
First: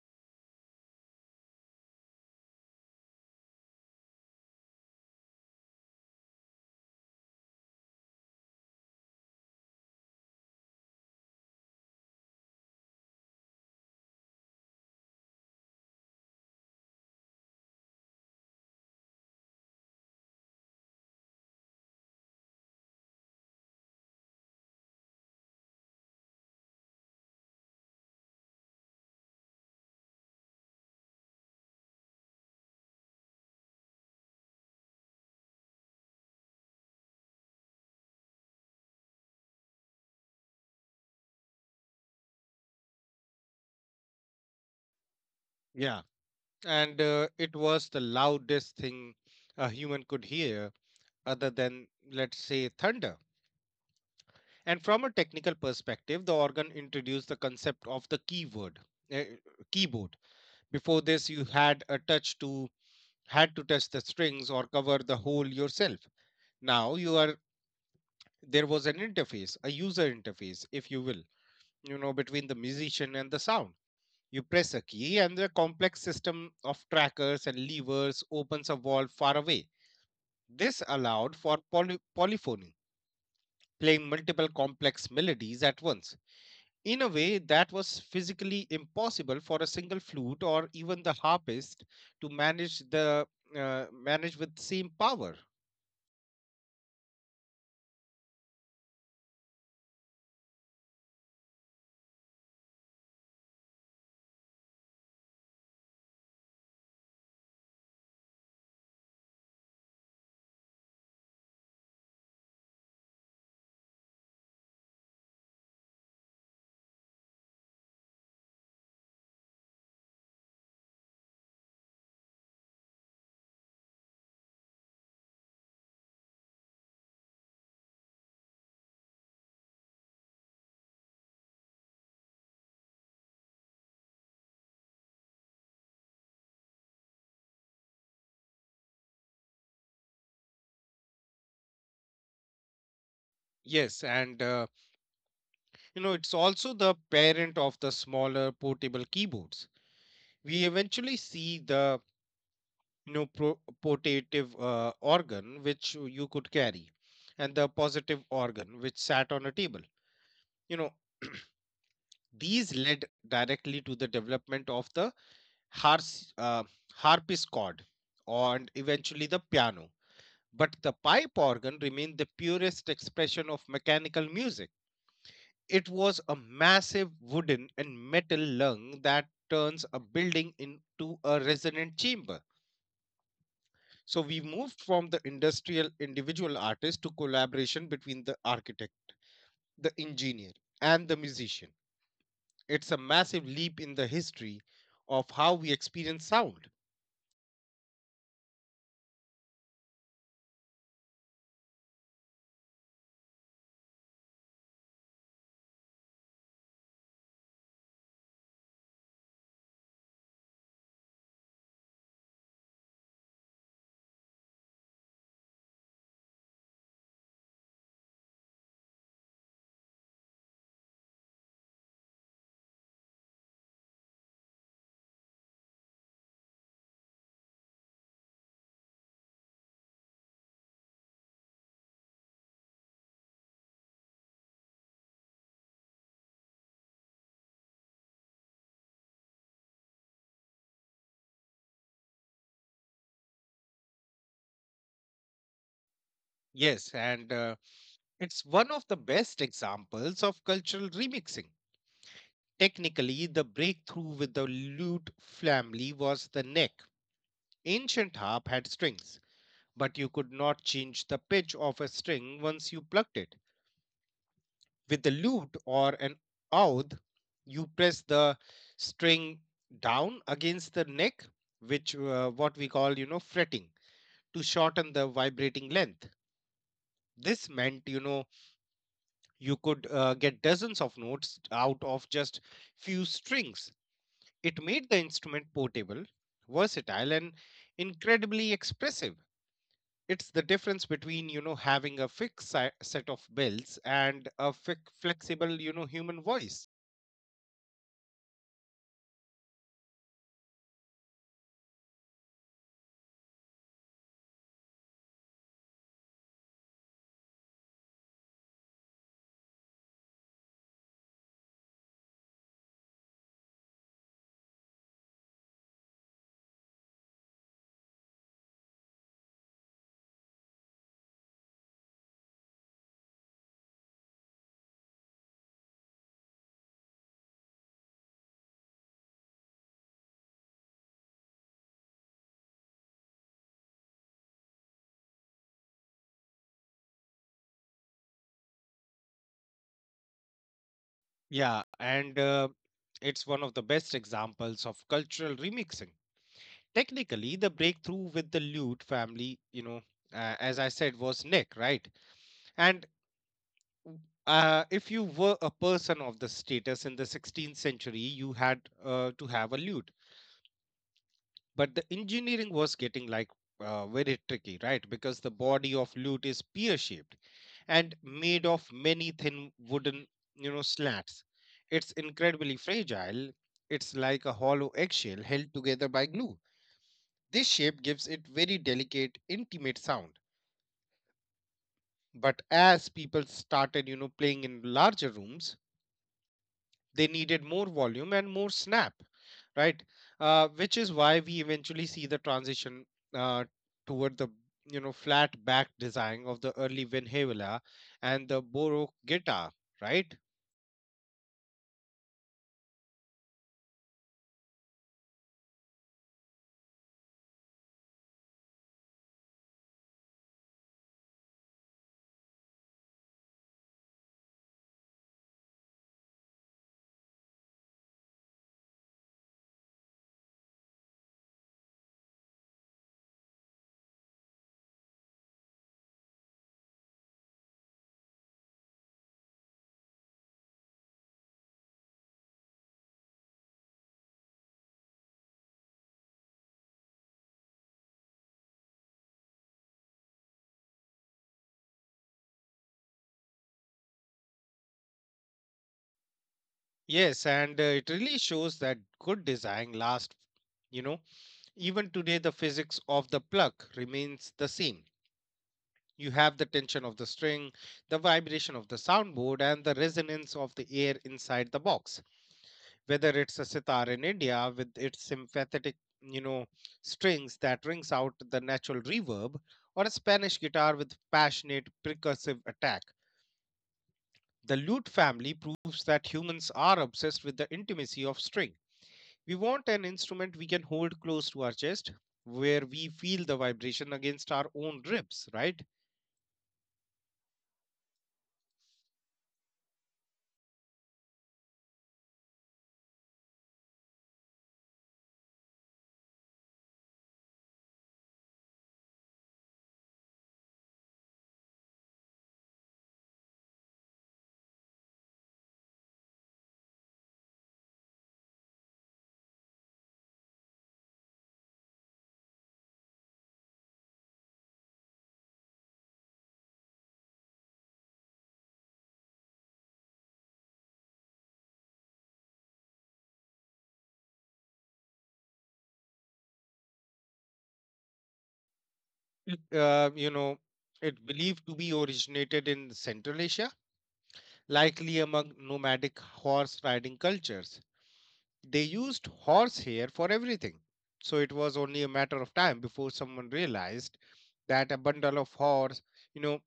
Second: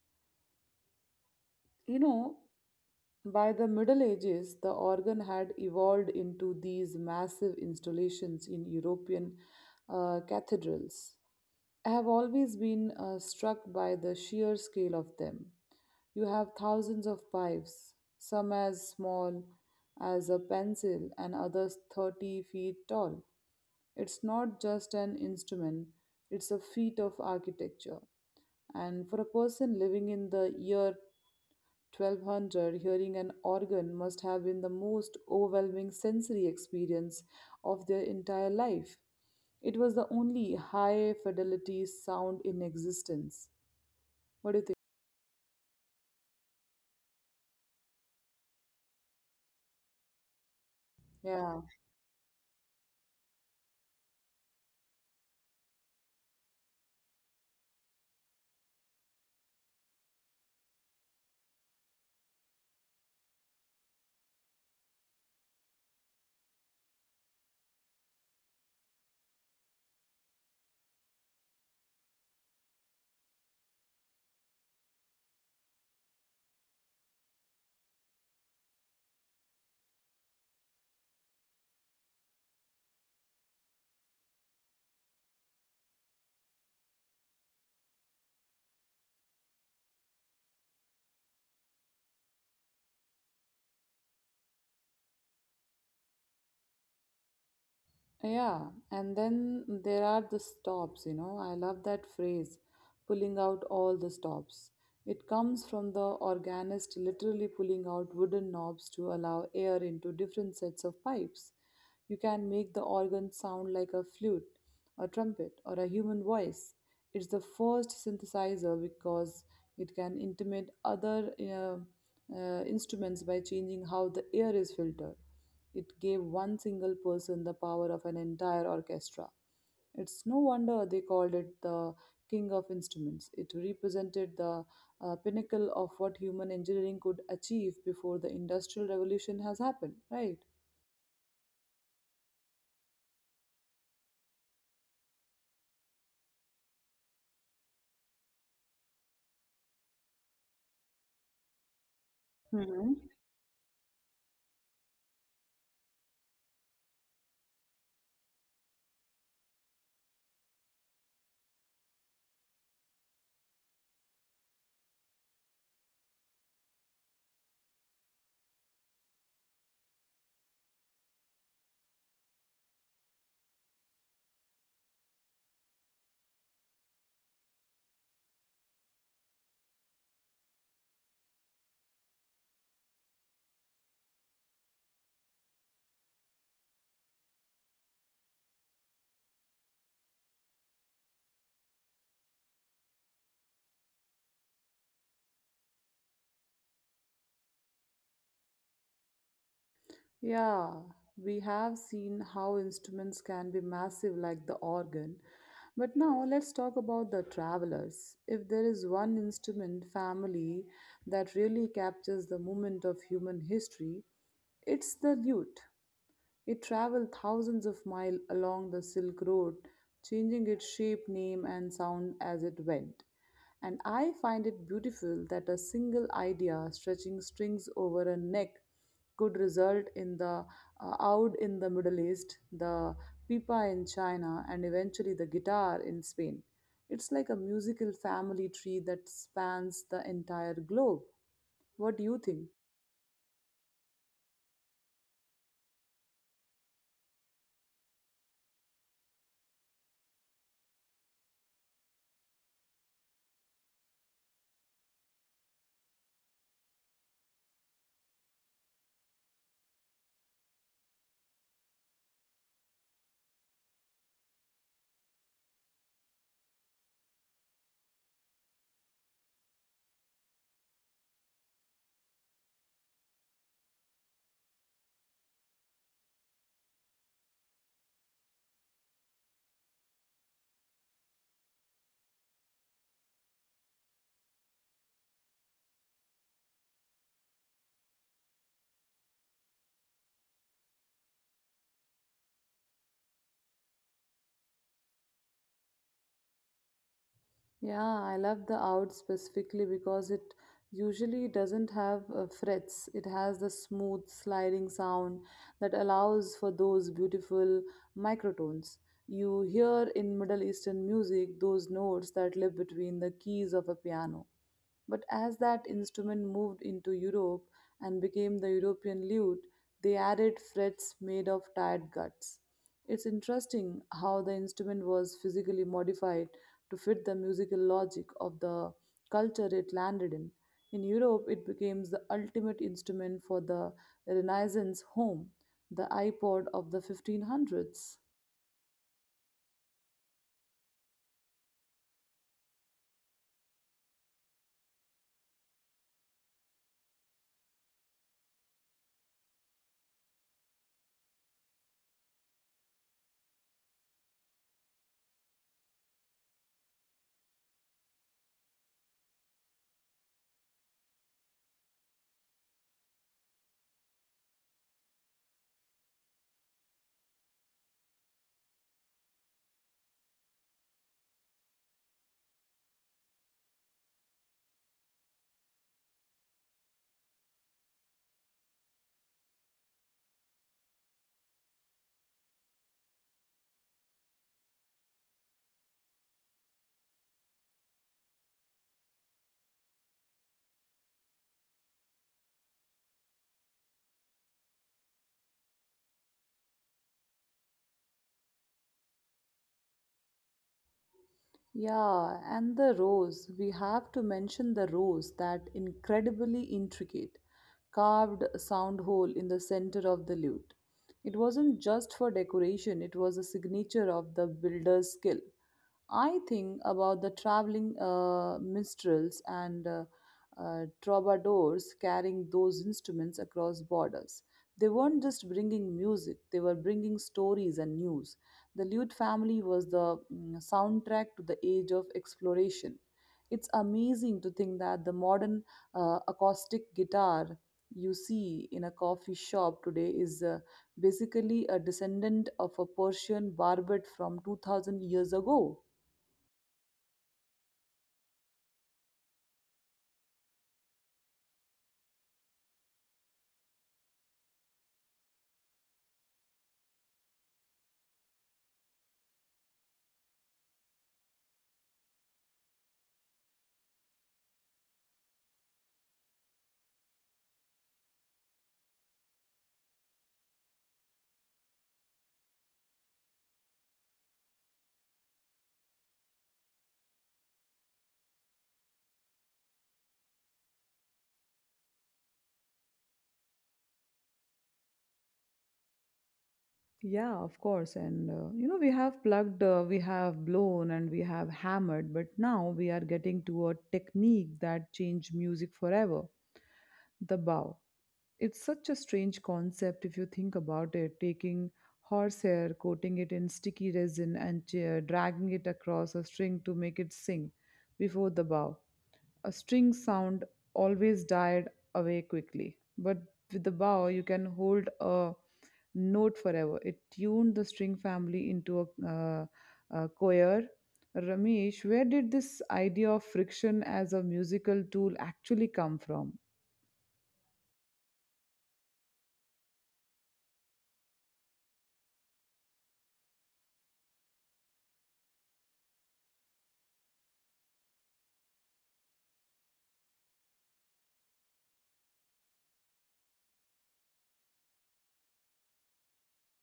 S1: You know, by the Middle Ages, the organ had evolved into these massive installations in European cathedrals. I have always been struck by the sheer scale of them. You have thousands of pipes, some as small as a pencil and others 30 feet tall. It's not just an instrument, it's a feat of architecture. And for a person living in the year 1200, hearing an organ must have been the most overwhelming sensory experience of their entire life. It was the only high fidelity sound in existence. What do you think?
S2: Yeah, and it was the loudest thing a human could hear, other
S1: Yeah.
S2: than, let's say, thunder. And from a technical perspective, the organ introduced the concept of the keyword, uh, keyboard. Before this, you had a touch to had to touch the strings or cover the hole yourself. Now you are There was an interface, a user interface, if you will, you know, between the musician and the sound. You press a key, and the complex system of trackers and levers opens a valve far away. This allowed for polyphony, playing multiple complex melodies at once, in a way that was physically impossible for a single flute or even the harpist to manage with same power.
S1: Yeah, and then there are the stops, you know. I love that phrase, pulling out all the stops. It comes from the organist literally pulling out wooden knobs to allow air into different sets of pipes. You can make the organ sound like a flute, a trumpet, or a human voice. It's the first synthesizer because it can intimate other instruments by changing how the air is filtered. It gave one single person the power of an entire orchestra. It's no wonder they called it the king of instruments. It represented the pinnacle of what human engineering could achieve before the industrial revolution has happened, right?
S2: Yes, and you know, it's also the parent of the smaller portable keyboards. We eventually see the
S1: Mhm.
S2: no pro- portative organ, which you could carry, and the positive organ, which sat on a table, you know. These led directly to the development of the hars- uh, harpsichord and eventually the piano, but the pipe organ remained the purest expression of mechanical music. It was a massive wooden and metal lung that turns a building into a resonant chamber. So we moved from the industrial individual artist to collaboration between the architect, the engineer, and the musician. It's a massive leap in the history of how we experience sound.
S1: Yeah, we have seen how instruments can be massive like the organ. But now let's talk about the travelers. If there is one instrument family that really captures the moment of human history, it's the lute. It traveled thousands of miles along the Silk Road, changing its shape, name, and sound as it went. And I find it beautiful that a single idea stretching strings over a neck could result in the oud in the Middle East, the pipa in China, and eventually the guitar in Spain. It's like a musical family tree that spans the entire globe. What do you think?
S2: Yes, and it's one of the best examples of cultural remixing. Technically, the breakthrough with the lute family was the neck. Ancient harp had strings, but you could not change the pitch of a string once you plucked it. With the lute or an oud, you press the string down against the neck, which, what we call, you know, fretting, to shorten the vibrating length. This meant, you know, you could get dozens of notes out of just few strings. It made the instrument portable, versatile, and incredibly expressive. It's the difference between, you know, having a fixed set of bells and a flexible, you know, human voice.
S1: Yeah, I love the out specifically because it usually doesn't have frets. It has the smooth sliding sound that allows for those beautiful microtones. You hear in Middle Eastern music those notes that live between the keys of a piano. But as that instrument moved into Europe and became the European lute, they added frets made of tired guts. It's interesting how the instrument was physically modified to fit the musical logic of the culture it landed in. In Europe, it became the ultimate instrument for the Renaissance home, the iPod of the 1500s.
S2: Yeah, and it's one of the best examples of cultural remixing. Technically, the breakthrough with the lute family, you know, as I said, was Nick, right? And if you were a person of the status in the 16th century, you had, to have a lute. But the engineering was getting like very tricky, right? Because the body of lute is pear shaped and made of many thin wooden, you know, slats. It's incredibly fragile. It's like a hollow eggshell held together by glue. This shape gives it very delicate, intimate sound. But as people started, you know, playing in larger rooms, they needed more volume and more snap, right? Which is why we eventually see the transition uh, toward the, you know, flat back design of the early Van Heuvel and the Baroque guitar, right?
S1: Yeah, and the rose. We have to mention the rose, that incredibly intricate, carved sound hole in the center of the lute. It wasn't just for decoration, it was a signature of the builder's skill. I think about the traveling minstrels and troubadours carrying those instruments across borders. They weren't just bringing music, they were bringing stories and news. The Lute family was the soundtrack to the age of exploration. It's amazing to think that the modern acoustic guitar you see in a coffee shop today is basically a descendant of a Persian barbet from 2000 years ago.
S2: Yes, and it really shows that good design lasts. You know, even today, the physics of the plug remains the same. You have the tension of the string, the vibration of the soundboard, and the resonance of the air inside the box. Whether it's a sitar in India with its sympathetic, you know, strings that rings out the natural reverb, or a Spanish guitar with passionate percussive attack, the lute family proves that humans are obsessed with the intimacy of string. We want an instrument we can hold close to our chest, where we feel the vibration against our own ribs, right?
S1: Yeah, of course. And you know, we have plugged, we have blown, and we have hammered, but now we are getting to a technique that changed music forever, the bow. It's such a strange concept if you think about it, taking horsehair, coating it in sticky resin, and dragging it across a string to make it sing. Before the bow, a string sound always died away quickly, but with the bow, you can hold a note forever. It tuned the string family into a choir. Ramesh, where did this idea of friction as a musical tool actually come from?
S2: It, you know, it believed to be originated in Central Asia, likely among nomadic horse riding cultures. They used horse hair for everything, so it was only a matter of time before someone realized that a bundle of you know,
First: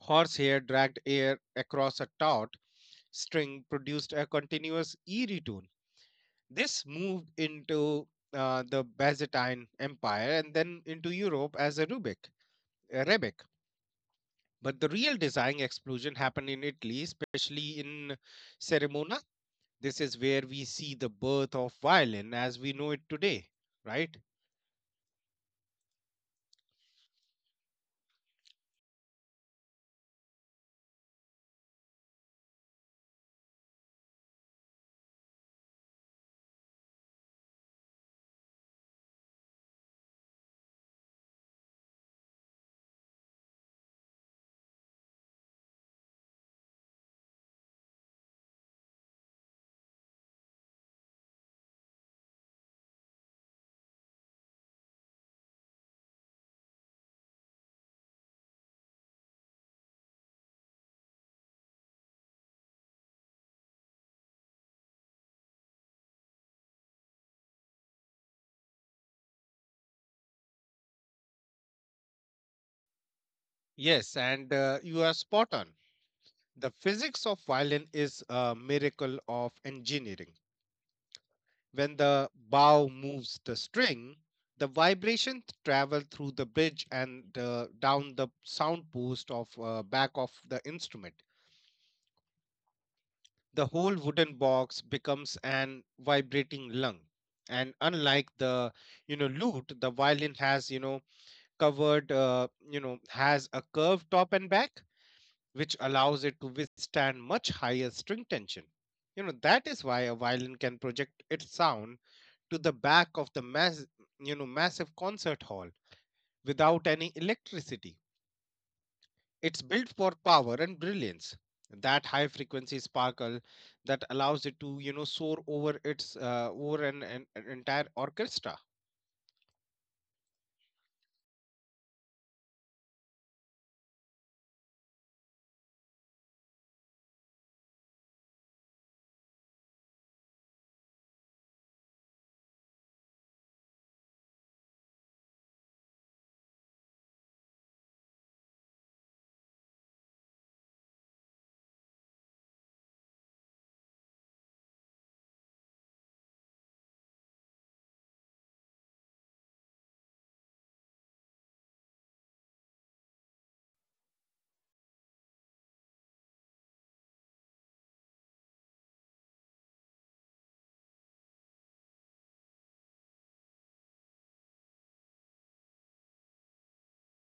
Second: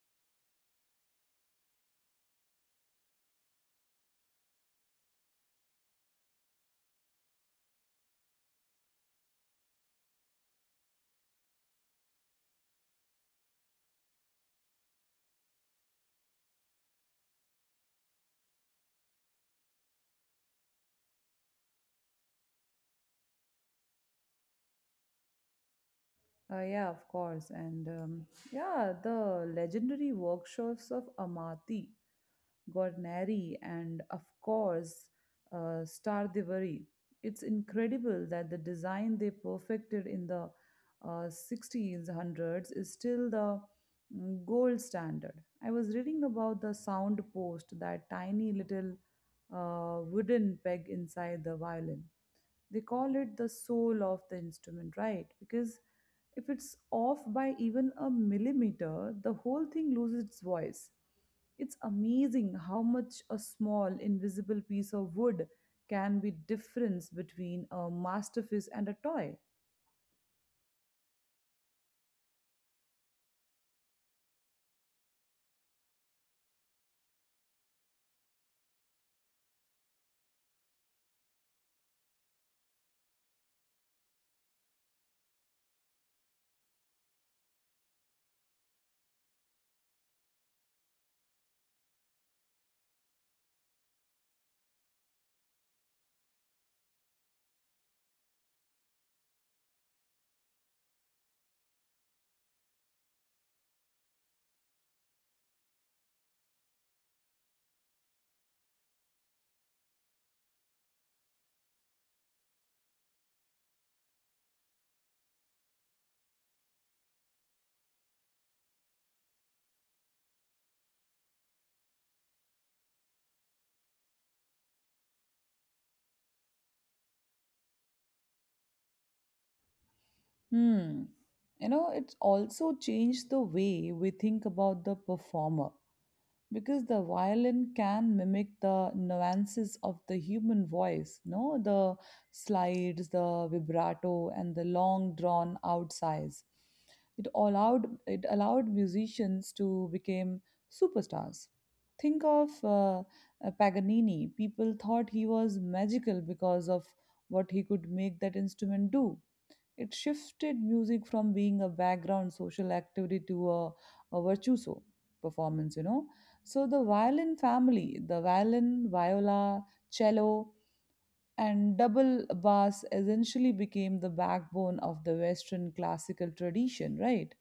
S2: horse hair dragged air across a taut string produced a continuous eerie tone. This moved into the Byzantine Empire and then into Europe as a Rebek. But the real design explosion happened in Italy, especially in Cremona. This is where we see the birth of violin as we know it today, right?
S1: Yeah, of course. And yeah, the legendary workshops of Amati, Gornari, and of course, Star Divari. It's incredible that the design they perfected in the 60s, is still the gold standard. I was reading about the sound post, that tiny little wooden peg inside the violin. They call it the soul of the instrument, right? Because if it's off by even a millimeter, the whole thing loses its voice. It's amazing how much a small, invisible piece of wood can be difference between a masterpiece and a toy.
S2: Yes, and you are spot on. The physics of violin is a miracle of engineering. When the bow moves the string, the vibration travel through the bridge and, down the sound post of, back of the instrument. The whole wooden box becomes an vibrating lung. And unlike the, you know, lute, the violin has, you know, has a curved top and back, which allows it to withstand much higher string tension. You know, that is why a violin can project its sound to the back of the massive concert hall without any electricity. It's built for power and brilliance. That high frequency sparkle that allows it to, you know, soar over its, over an, an entire orchestra.
S1: Hmm. You know, it's also changed the way we think about the performer, because the violin can mimic the nuances of the human voice, no, the slides, the vibrato, and the long drawn out sighs. It allowed musicians to become superstars. Think of paganini. People thought he was magical because of what he could make that instrument do. It shifted music from being a background social activity to a virtuoso performance, you know. So the violin family, the violin, viola, cello, and double bass essentially became the backbone of the Western classical tradition, right?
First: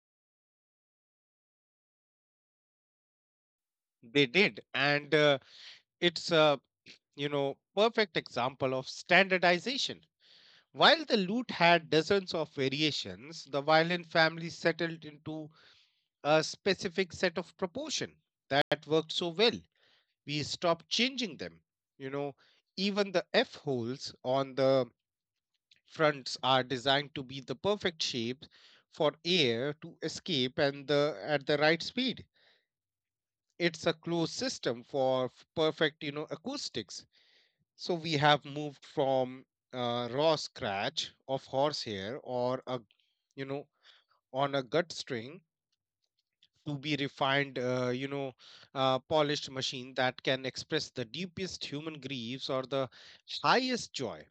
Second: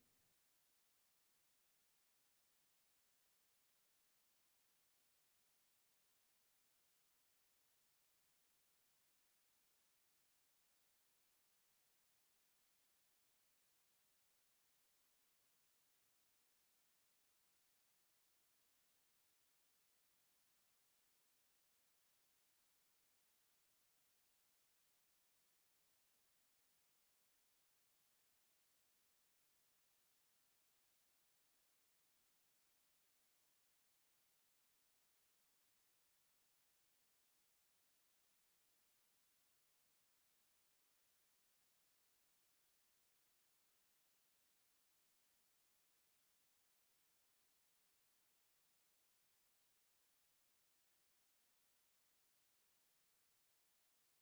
S2: They did, and it's, you know, perfect example of standardization. While the lute had dozens of variations, the violin family settled into a specific set of proportion that worked so well. We stopped changing them. You know, even the F holes on the fronts are designed to be the perfect shape for air to escape and the at the right speed. It's a closed system for perfect, you know, acoustics. So we have moved from, raw scratch of horsehair or a, you know, on a gut string to be refined, polished machine that can express the deepest human griefs or the highest joy.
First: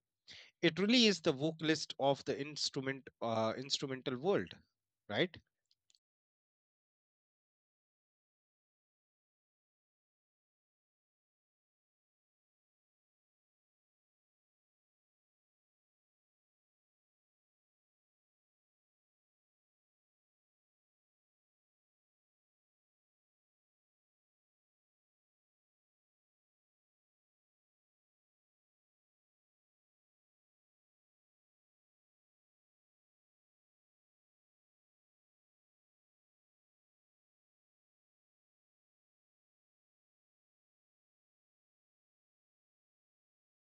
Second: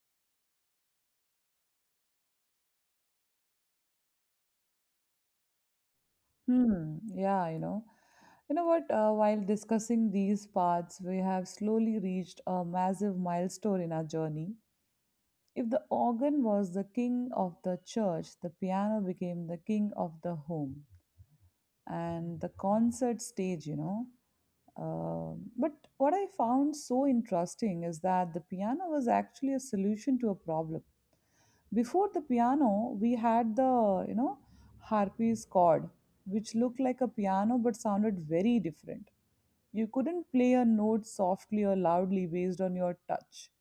S2: It really is the vocalist of the instrumental world, right?
S1: Hmm, yeah, you know. You know what? While discussing these paths, we have slowly reached a massive milestone in our journey. If the organ was the king of the church, the piano became the king of the home and the concert stage, you know. But what I found so interesting is that the piano was actually a solution to a problem. Before the piano, we had the, harpy's chord, which looked like a piano but sounded very different. You couldn't play a note softly or loudly based on your touch.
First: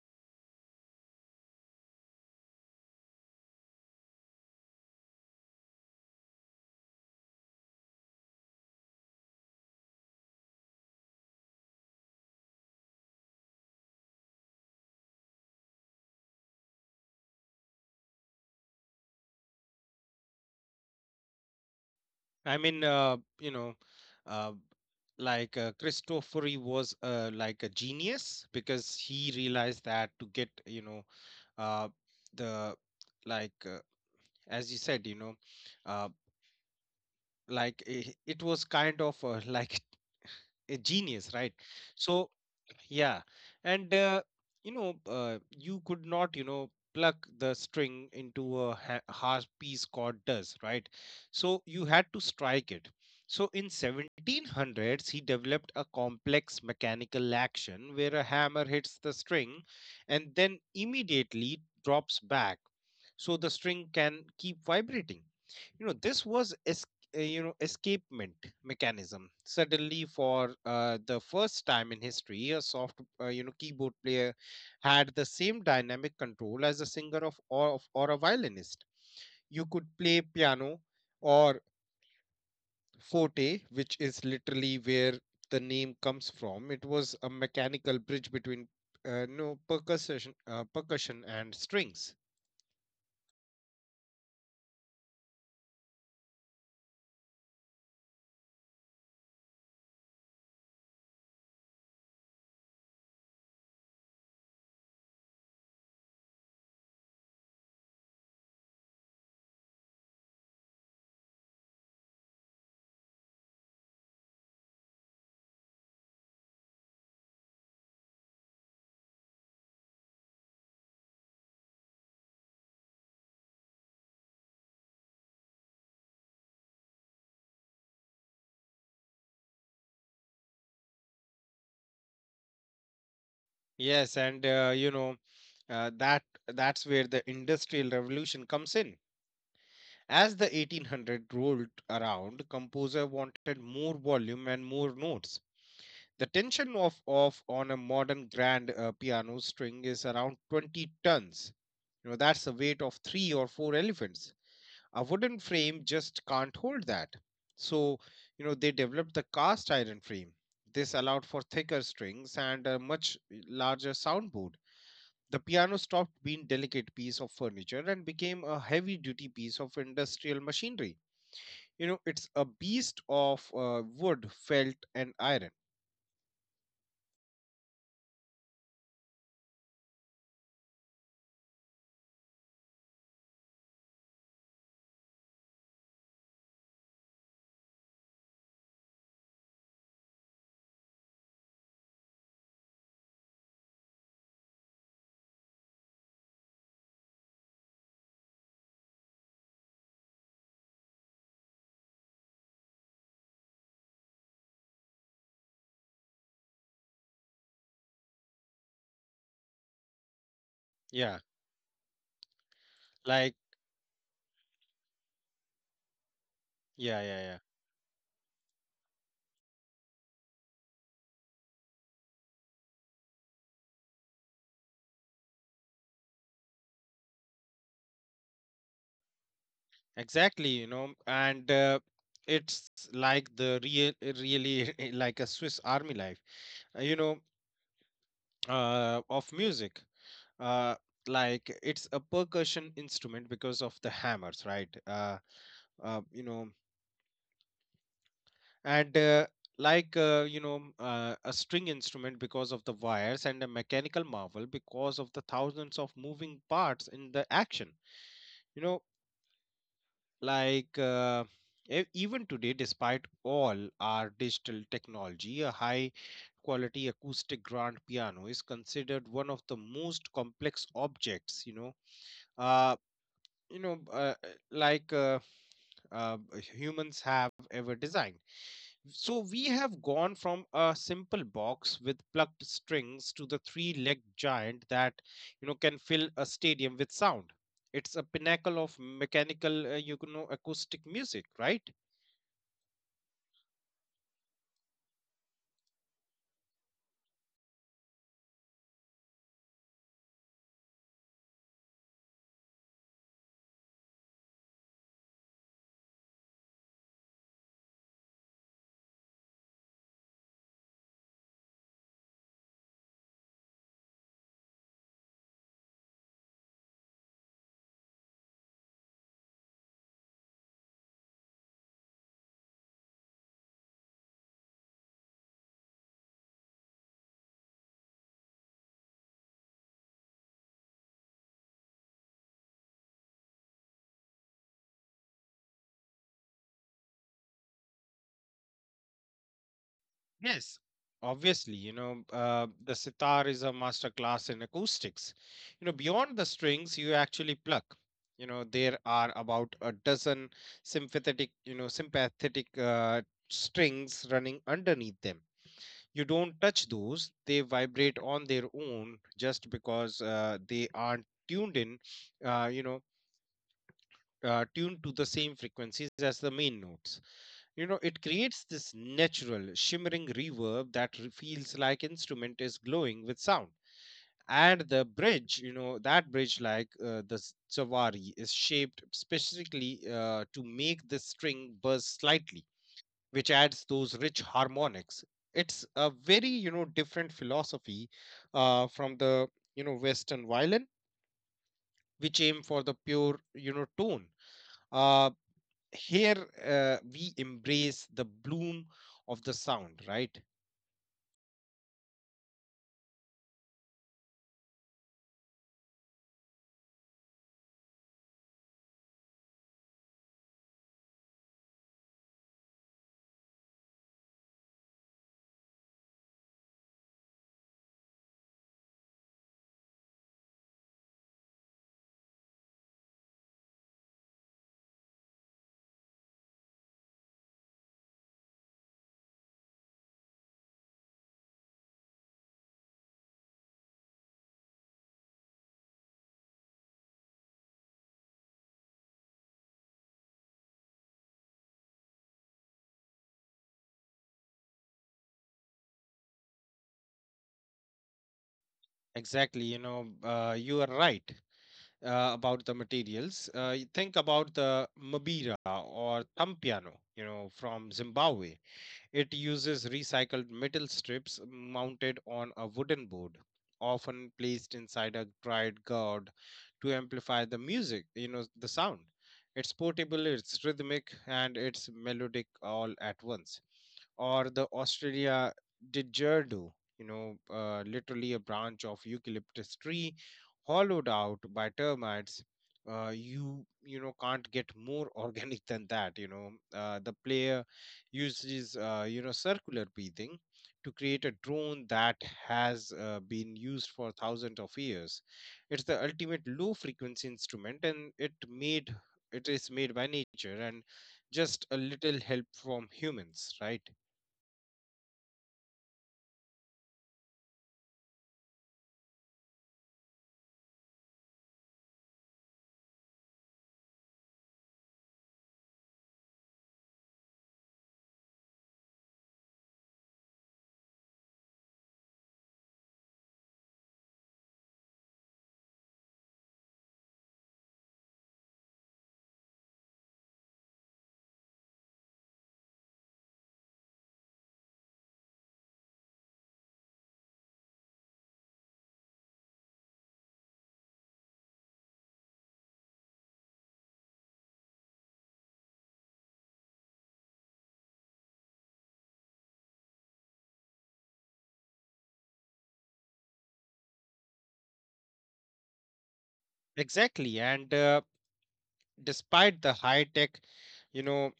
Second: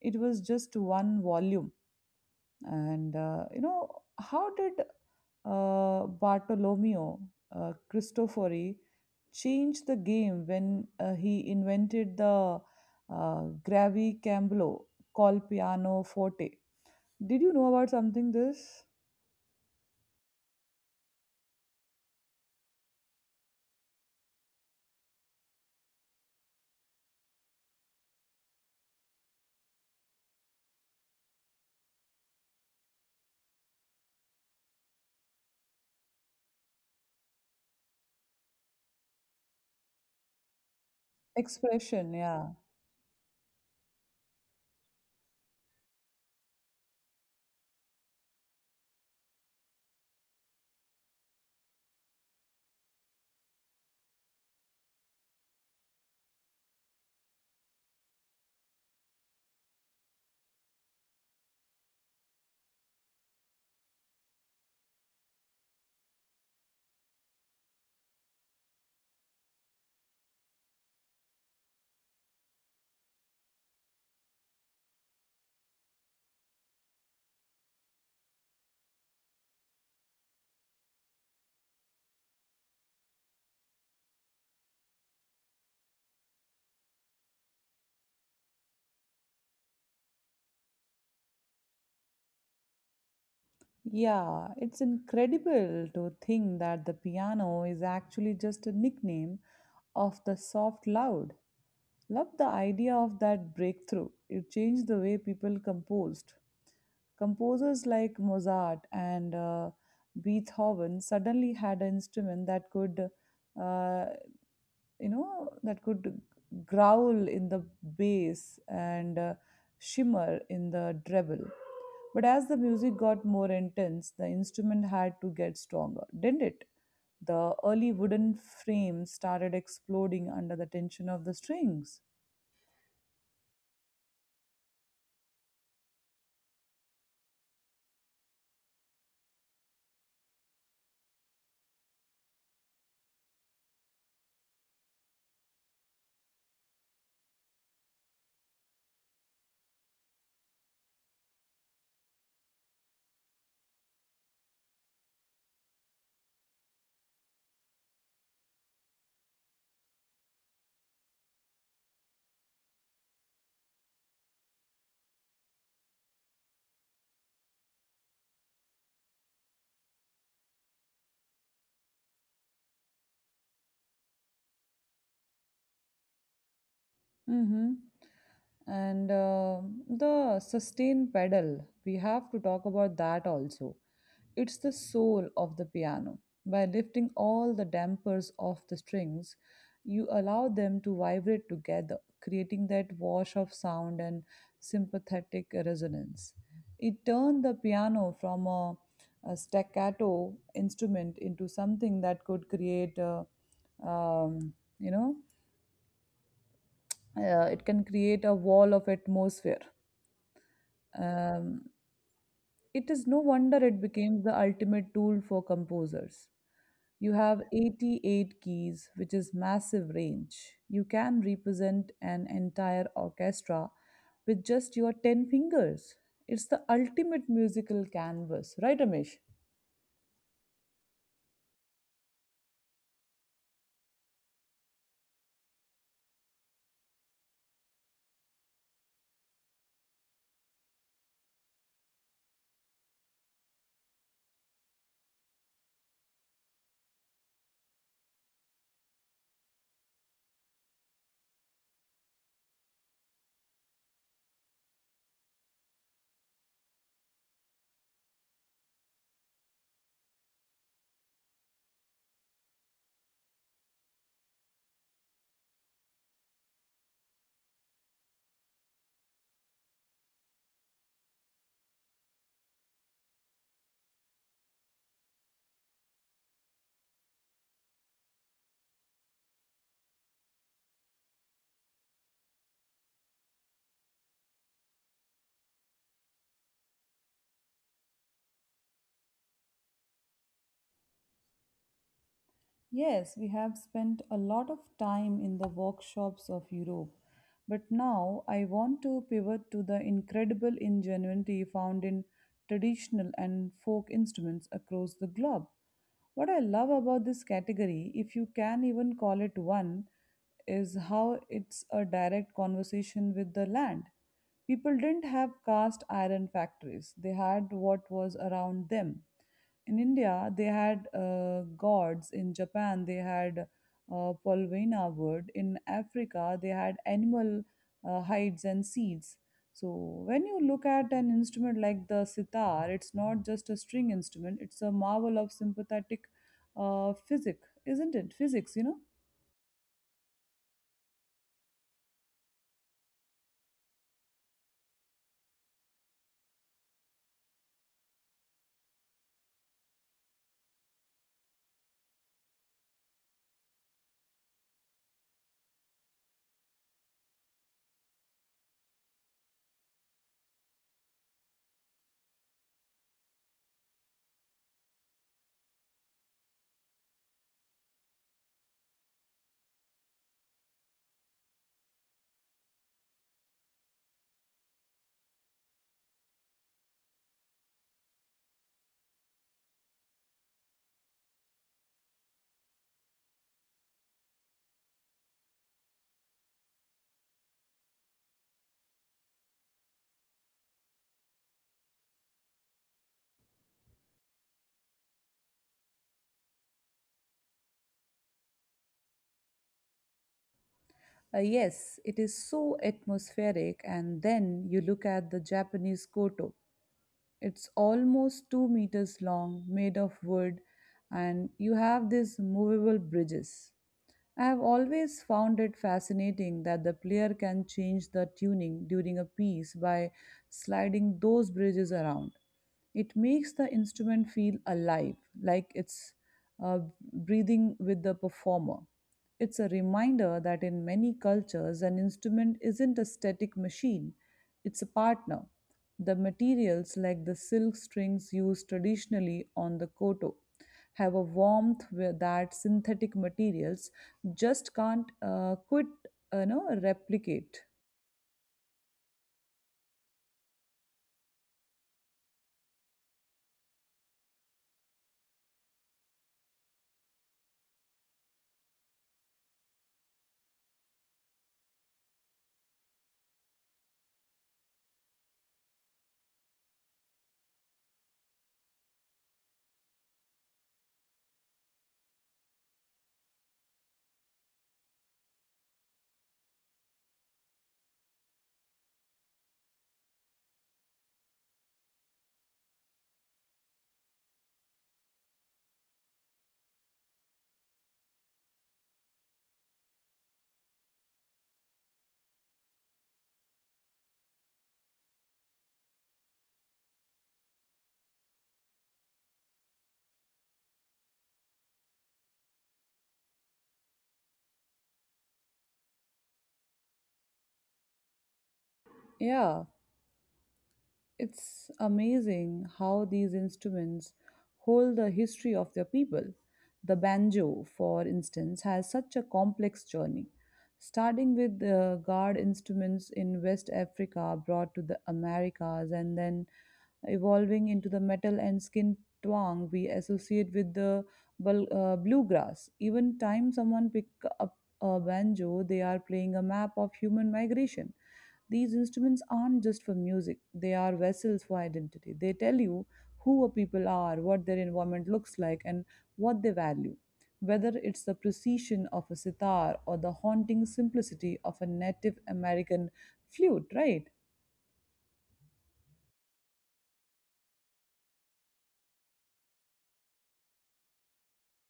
S1: It was just one volume, and uh, you know, how did Bartolomeo Cristofori changed the game when he invented the uh, gravicambolo called piano forte. Did you know about something this
S2: I mean, uh, like Cristofori was like a genius because he realized that to get uh, the like as you said uh, like it was kind of like a genius, right?
S1: expression?
S2: So
S1: Yeah.
S2: yeah, and you could not pluck the string into a half piece chord does, right? So you had to strike it. So in 1700s he developed a complex mechanical action where a hammer hits the string and then immediately drops back, so the string can keep vibrating. This was escapement mechanism. Suddenly, for the first time in history, a soft keyboard player had the same dynamic control as a singer or a violinist. You could play piano or forte, which is literally where the name comes from. It was a mechanical bridge between no percussion, percussion and strings.
S1: Yeah, it's incredible to think that the piano is actually just a nickname of the soft loud. Love the idea of that breakthrough. It changed the way people composed. Composers like Mozart and Beethoven suddenly had an instrument that uh, could growl in the bass and shimmer in the treble. But as the music got more intense, the instrument had to get stronger, didn't it? The early wooden frame started exploding under the tension of the strings.
S2: Yes, and uh, that that's where the industrial revolution comes in. As the 1800s rolled around, composer wanted more volume and more notes. The tension of on a modern grand piano string is around 20 tons. That's the weight of three or four elephants. A wooden frame just can't hold that. So, they developed the cast iron frame. This allowed for thicker strings and a much larger soundboard. The piano stopped being delicate piece of furniture and became a heavy-duty piece of industrial machinery. It's a beast of wood, felt, and iron.
S1: Mm-hmm. And the sustain pedal, we have to talk about that also. It's the soul of the piano. By lifting all the dampers off the strings, you allow them to vibrate together, creating that wash of sound and sympathetic resonance. It turned the piano from a staccato instrument into something that could create, a, um, you know, it can create a wall of atmosphere.
S2: Yeah,
S1: Um, it is no
S2: like,
S1: wonder it became the ultimate tool for composers.
S2: yeah,
S1: You
S2: yeah,
S1: have
S2: yeah.
S1: 88 keys, which is massive range. You can represent an entire orchestra with just your 10 fingers. It's the ultimate musical canvas, right, Ramesh?
S2: Exactly. And it's like the really like a Swiss Army knife uh, You know, of music. Uh, like it's a percussion instrument because of the hammers, right? Uh, you know, and like a string instrument because of the wires, and a mechanical marvel because of the thousands of moving parts in the action. you know like, even today, despite all our digital technology, a high quality acoustic grand piano is considered one of the most complex objects uh, you know uh, uh, like uh, humans have ever designed. So we have gone from a simple box with plugged strings to the three-legged giant that can fill a stadium with sound. It's a pinnacle of mechanical, acoustic music, right?
S1: Yes, we have spent a lot of time in the workshops of Europe, but now I want to pivot to the incredible ingenuity found in traditional and folk instruments across the globe. What I love about this category, if you can even call it one, is how it's a direct conversation with the land. People didn't have cast iron factories, they had what was around them. In India, they had gods. In Japan, they had polvena wood. In Africa, they had animal hides and seeds. So when you look at an instrument like the sitar, it's not just a string instrument. It's a marvel of sympathetic physics, isn't it? Physics, you know.
S2: Yes, obviously, the sitar is a master class in acoustics. Beyond the strings you actually pluck. There are about a dozen sympathetic strings running underneath them. You don't touch those; they vibrate on their own just because they aren't tuned Uh, you know, to the same frequencies as the main notes. It creates this natural, shimmering reverb that feels like instrument is glowing with sound. And the bridge, that bridge, like, the savari, is shaped specifically to make the string buzz slightly, which adds those rich harmonics. It's a very, different philosophy from the, Western violin, which aim for the pure, tone. Uh, Here, we embrace the bloom of the sound, right?
S1: Yes, it is so atmospheric, and then you look at the Japanese koto. It's almost 2 meters long, made of wood, and you have these movable bridges. I have always found it fascinating that the player can change the tuning during a piece by sliding those bridges around. It makes the instrument feel alive, like it's uh, breathing with the performer. It's a reminder that in many cultures, an instrument isn't a static machine, it's a partner. The materials, like the silk strings used traditionally on the koto, have a warmth where that synthetic materials just can't replicate.
S2: Exactly. You are right about the materials. You think about the mabira, or thumb piano, from Zimbabwe. It uses recycled metal strips mounted on a wooden board, often placed inside a dried gourd to amplify the music, the sound. It's portable, it's rhythmic, and it's melodic all at once. Or the Australia didgeridoo, literally a branch of eucalyptus tree hollowed out by termites. Can't get more organic than that. The player uses circular breathing to create a drone that has been used for thousands of years. It's the ultimate low frequency instrument, and it is made by nature and just a little help from humans, right?
S1: Yeah, it's amazing how these instruments hold the history of their people. The banjo, for instance, has such a complex journey, starting with the guard instruments in West Africa brought to the Americas and then evolving into the metal and skin twang we associate with the bluegrass. Even time someone pick up a banjo, they are playing a map of human migration. These instruments aren't just for music; they are vessels for identity. They tell you who a people are, what their environment looks like, and what they value. Whether it's the precision of a sitar or the haunting simplicity of a Native American flute, right?
S2: Exactly. And despite the high tech, you know,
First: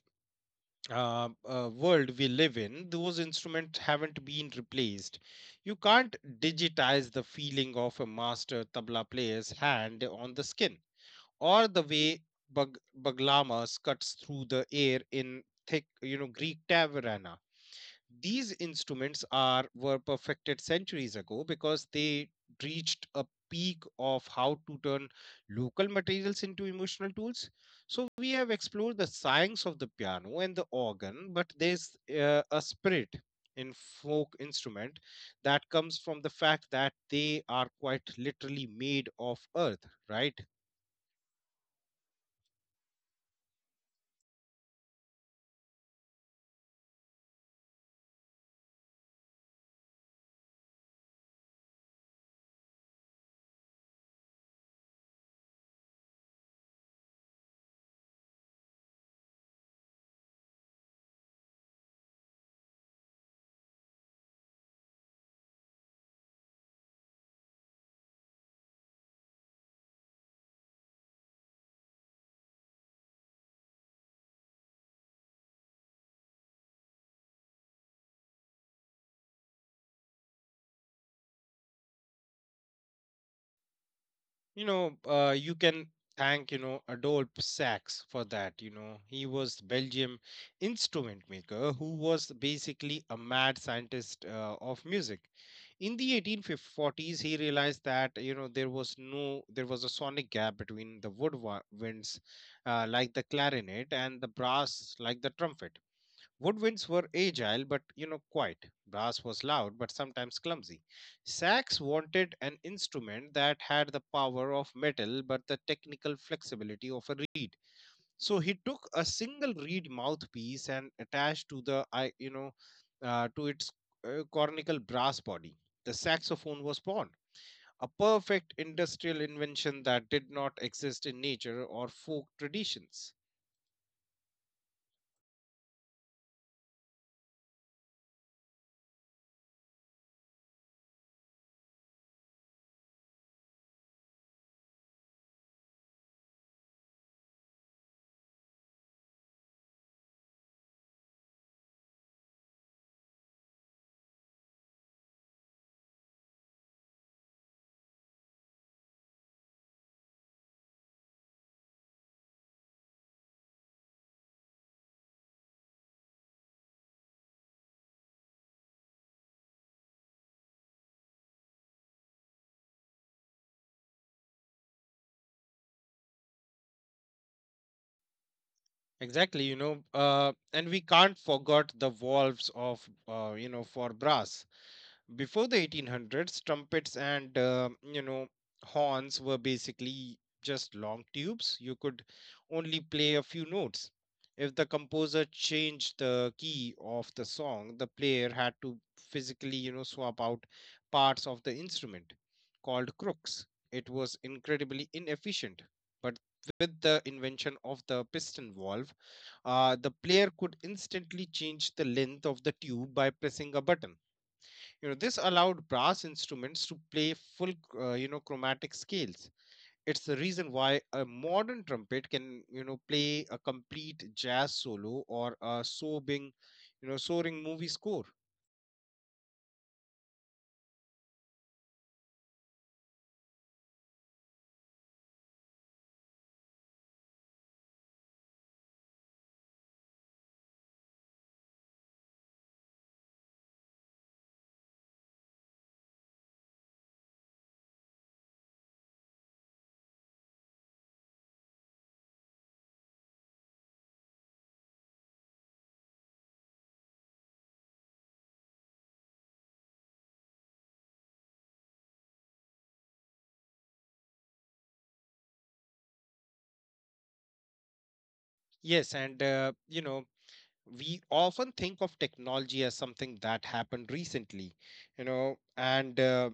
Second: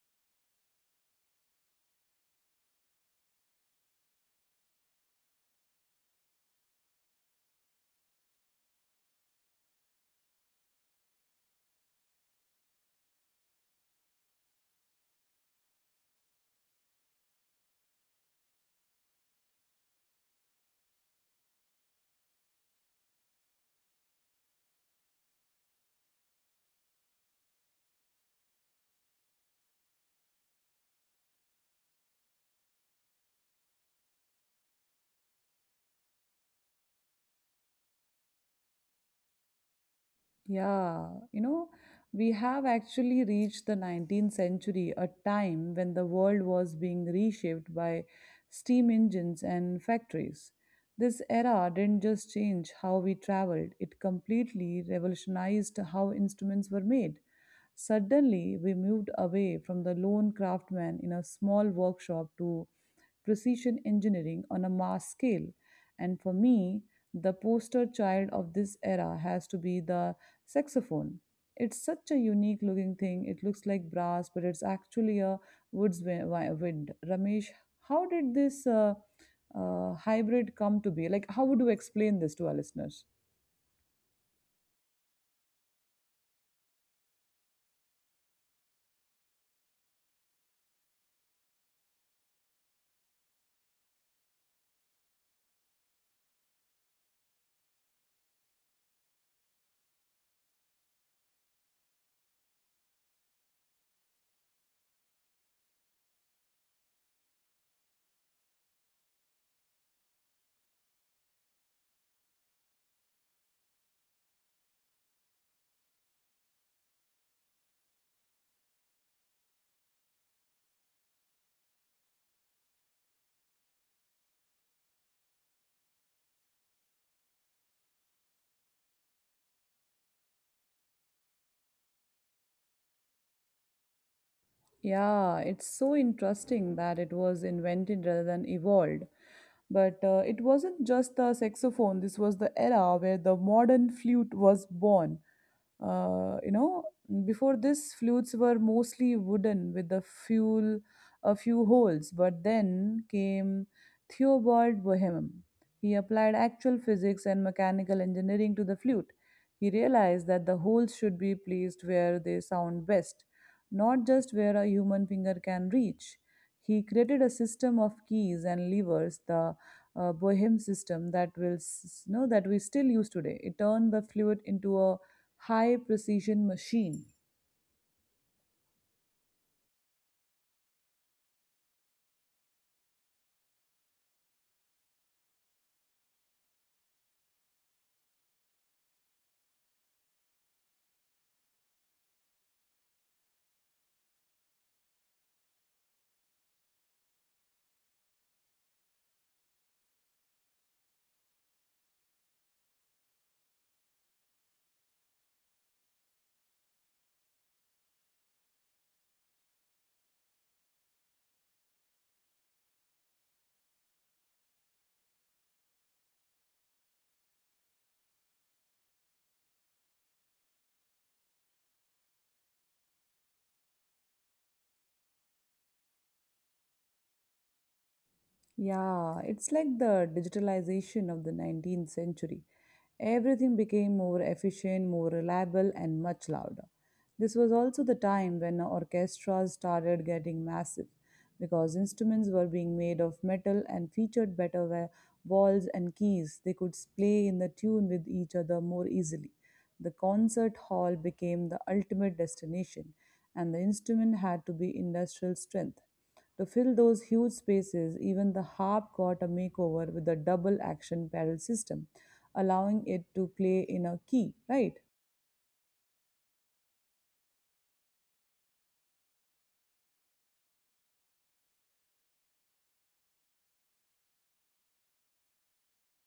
S2: world we live in, those instruments haven't been replaced. You can't digitize the feeling of a master tabla player's hand on the skin, or the way baglamas cuts through the air in thick, Greek taverna. These instruments are were perfected centuries ago because they reached a peak of how to turn local materials into emotional tools. So we have explored the science of the piano and the organ, but there's a spirit in folk instrument that comes from the fact that they are quite literally made of earth, right?
S1: Yeah, you know, we have actually reached the 19th century, a time when the world was being reshaped by steam engines and factories. This era didn't just change how we traveled, it completely revolutionized how instruments were made. Suddenly, we moved away from the lone craftsman in a small workshop to precision engineering on a mass scale. And for me, the poster child of this era has to be the saxophone. It's such a unique looking thing. It looks like brass, but it's actually a wind. Ramesh, how did this hybrid come to be? Like, how would you explain this to our listeners?
S2: You can thank Adolphe Sax for that. He was Belgium instrument maker who was basically a mad scientist of music. In the 1840s he realized that there was no, there was a sonic gap between the woodwinds, like the clarinet, and the brass like the trumpet. Woodwinds were agile but quiet. Brass was loud but sometimes clumsy. Sax wanted an instrument that had the power of metal but the technical flexibility of a reed. So he took a single reed mouthpiece and attached to the I you know to its cornical brass body. The saxophone was born, a perfect industrial invention that did not exist in nature or folk traditions.
S1: Yeah, it's so interesting that it was invented rather than evolved. But it wasn't just the saxophone, this was the era where the modern flute was born. Uh, you know, Before this, flutes were mostly wooden with a few holes. But then came Theobald Bohemen. He applied actual physics and mechanical engineering to the flute. He realized that the holes should be placed where they sound best, not just where a human finger can reach. He created a system of keys and levers, the Bohem system that will s- know that we still use today. It turned the fluid into a high precision machine.
S2: Exactly, and we can't forget the valves for brass. Before the 1800s, trumpets and horns were basically just long tubes. You could only play a few notes. If the composer changed the key of the song, the player had to physically swap out parts of the instrument called crooks. It was incredibly inefficient, but with the invention of the piston valve, the player could instantly change the length of the tube by pressing a button. This allowed brass instruments to play full, chromatic scales. It's the reason why a modern trumpet can, play a complete jazz solo, or a sobbing, soaring movie score.
S1: Yeah, it's like the digitalization of the 19th century. Everything became more efficient, more reliable, and much louder. This was also the time when orchestras started getting massive because instruments were being made of metal and featured better walls and keys. They could play in the tune with each other more easily. The concert hall became the ultimate destination, and the instrument had to be industrial strength. To fill those huge spaces, even the harp got a makeover with a double action pedal system, allowing it to play in a key, right?
S2: Yes, and we often think of technology as something that happened recently, and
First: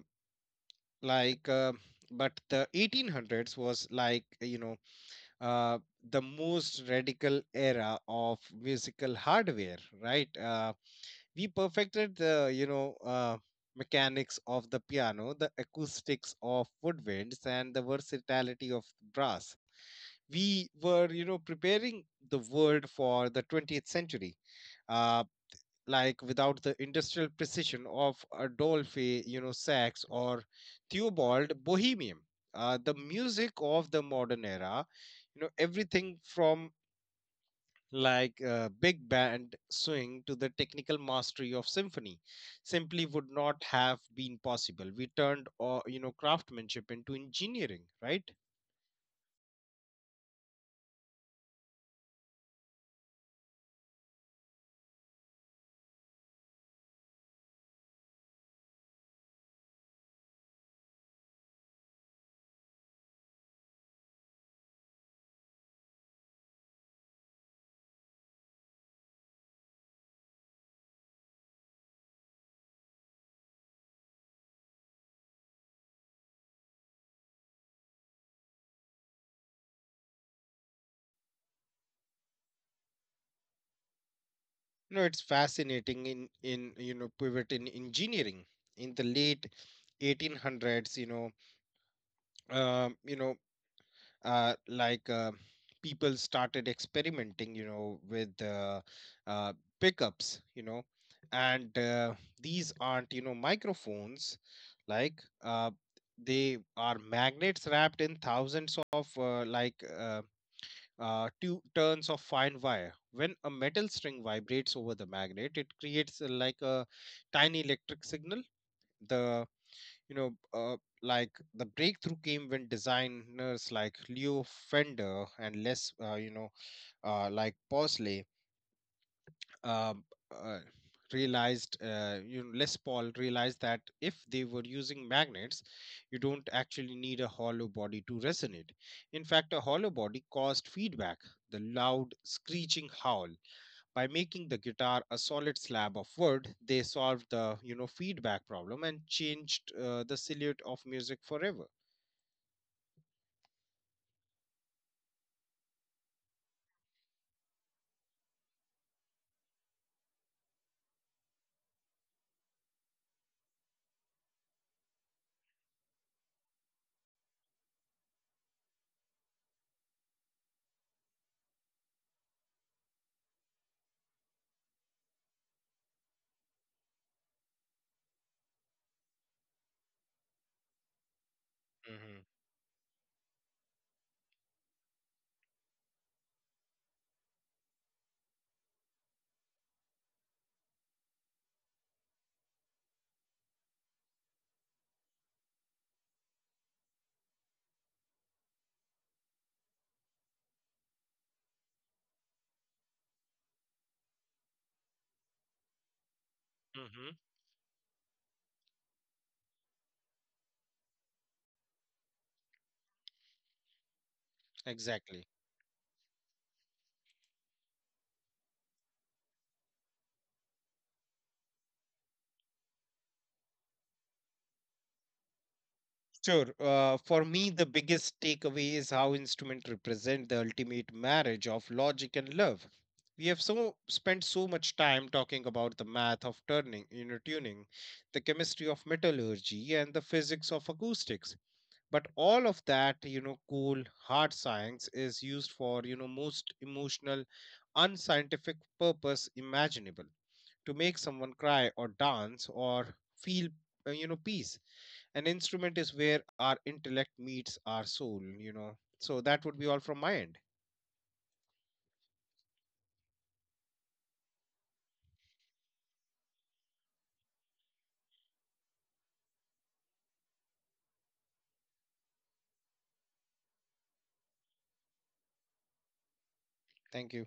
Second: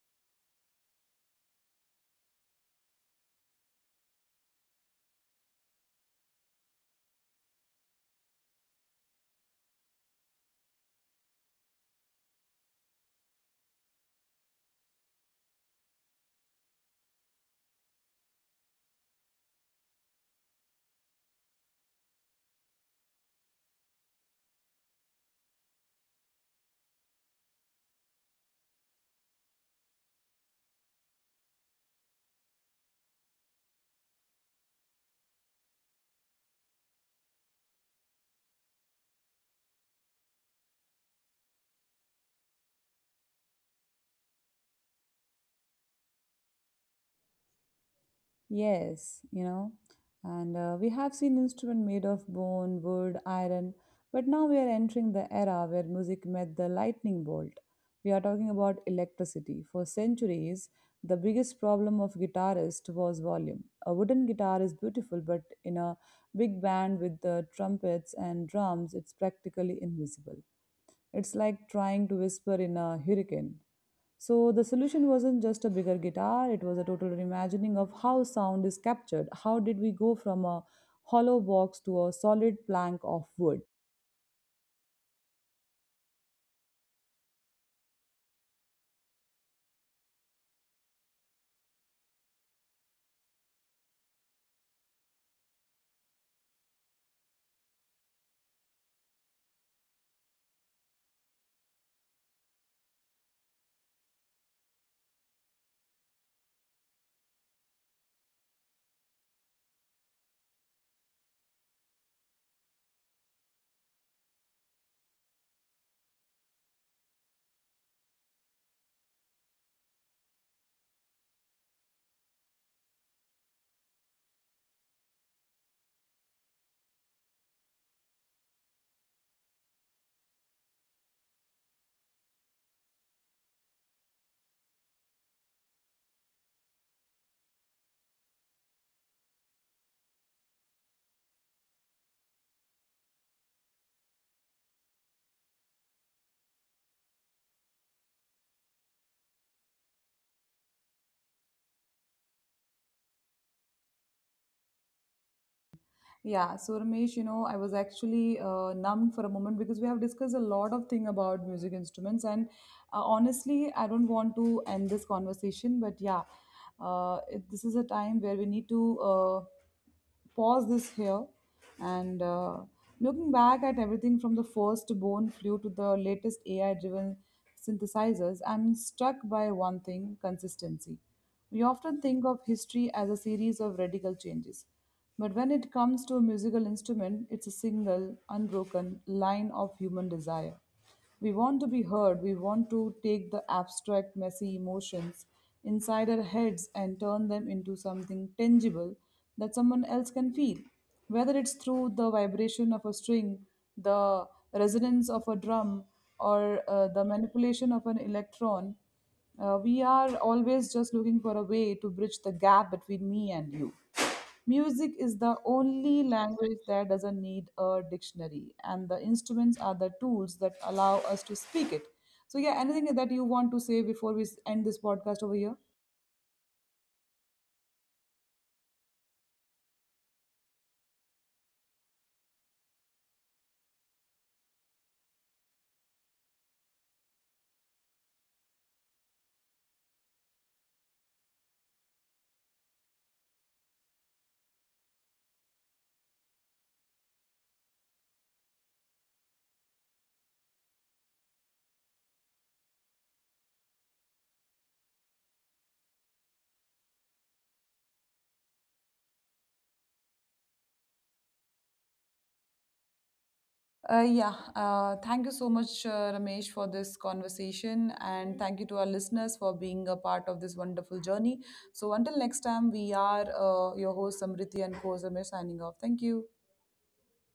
S2: like, but the 1800s was like, uh, the most radical era of musical hardware, right? We perfected the mechanics of the piano, the acoustics of woodwinds, and the versatility of brass. We were preparing the world for the 20th century. uh, like, without the industrial precision of Adolphe, Sax, or Theobald Bohemian. The music of the modern era, everything from like, big band swing to the technical mastery of symphony, simply would not have been possible. We turned craftsmanship into engineering, right?
S1: Yes, you know, and we have seen instruments made of bone, wood, iron, but now we are entering the era where music met the lightning bolt. We are talking about electricity. For centuries, the biggest problem of guitarist was volume. A wooden guitar is beautiful, but in a big band with the trumpets and drums, it's practically invisible. It's like trying to whisper in a hurricane. So the solution wasn't just a bigger guitar, it was a total reimagining of how sound is captured. How did we go from a hollow box to a solid plank of wood?
S2: It's fascinating in pivot in engineering in the late 1800s. Um, you know like, people started experimenting with uh, pickups. And these aren't microphones. Like, they are magnets wrapped in thousands of like, two turns of fine wire. When a metal string vibrates over the magnet, it creates like a tiny electric signal. the like, the breakthrough came when designers like Leo Fender and Les, you know, like Bosley, um, uh, Les Paul realized that if they were using magnets, you don't actually need a hollow body to resonate. In fact, a hollow body caused feedback, the loud screeching howl. By making the guitar a solid slab of wood, they solved the feedback problem and changed the silhouette of music forever.
S1: Yeah, so Ramesh, you know, I was actually numb for a moment because we have discussed a lot of thing about music instruments, and honestly, I don't want to end this conversation. But yeah, this is a time where we need to pause this here and looking back at everything from the first bone flute to the latest AI-driven synthesizers, I'm struck by one thing consistency. We often think of
S2: Mm-hmm.
S1: history as a series of radical changes. But when it comes to a musical instrument, it's a single, unbroken line of human desire. We want to be heard, we want to take the abstract, messy emotions inside our heads and turn them into something tangible that someone else can feel, whether it's through the vibration of a string, the resonance of a drum, or the
S2: Mm-hmm.
S1: manipulation of an electron, we are always just looking for a way to bridge the gap between me and you. Music is the
S2: Exactly.
S1: only language that doesn't need a dictionary, and the instruments are the tools that allow us to speak it. So, yeah, anything that you want to say before we end this podcast over here?
S2: Sure. For me, the biggest takeaway is how instruments represent the ultimate marriage of logic and love. We have spent so much time talking about the math of tuning, the chemistry of metallurgy, and the physics of acoustics. But all of that, cool hard science is used for most emotional, unscientific purpose imaginable. To make someone cry or dance or feel peace. An instrument is where our intellect meets our soul. So that would be all from my end.
S1: Yeah, thank you so much, Ramesh, for this conversation. And thank you to our listeners for being a part of this wonderful journey. So, until next time, we are your host, Samriti, and co host Ramesh signing off. Thank you.
S2: Thank you.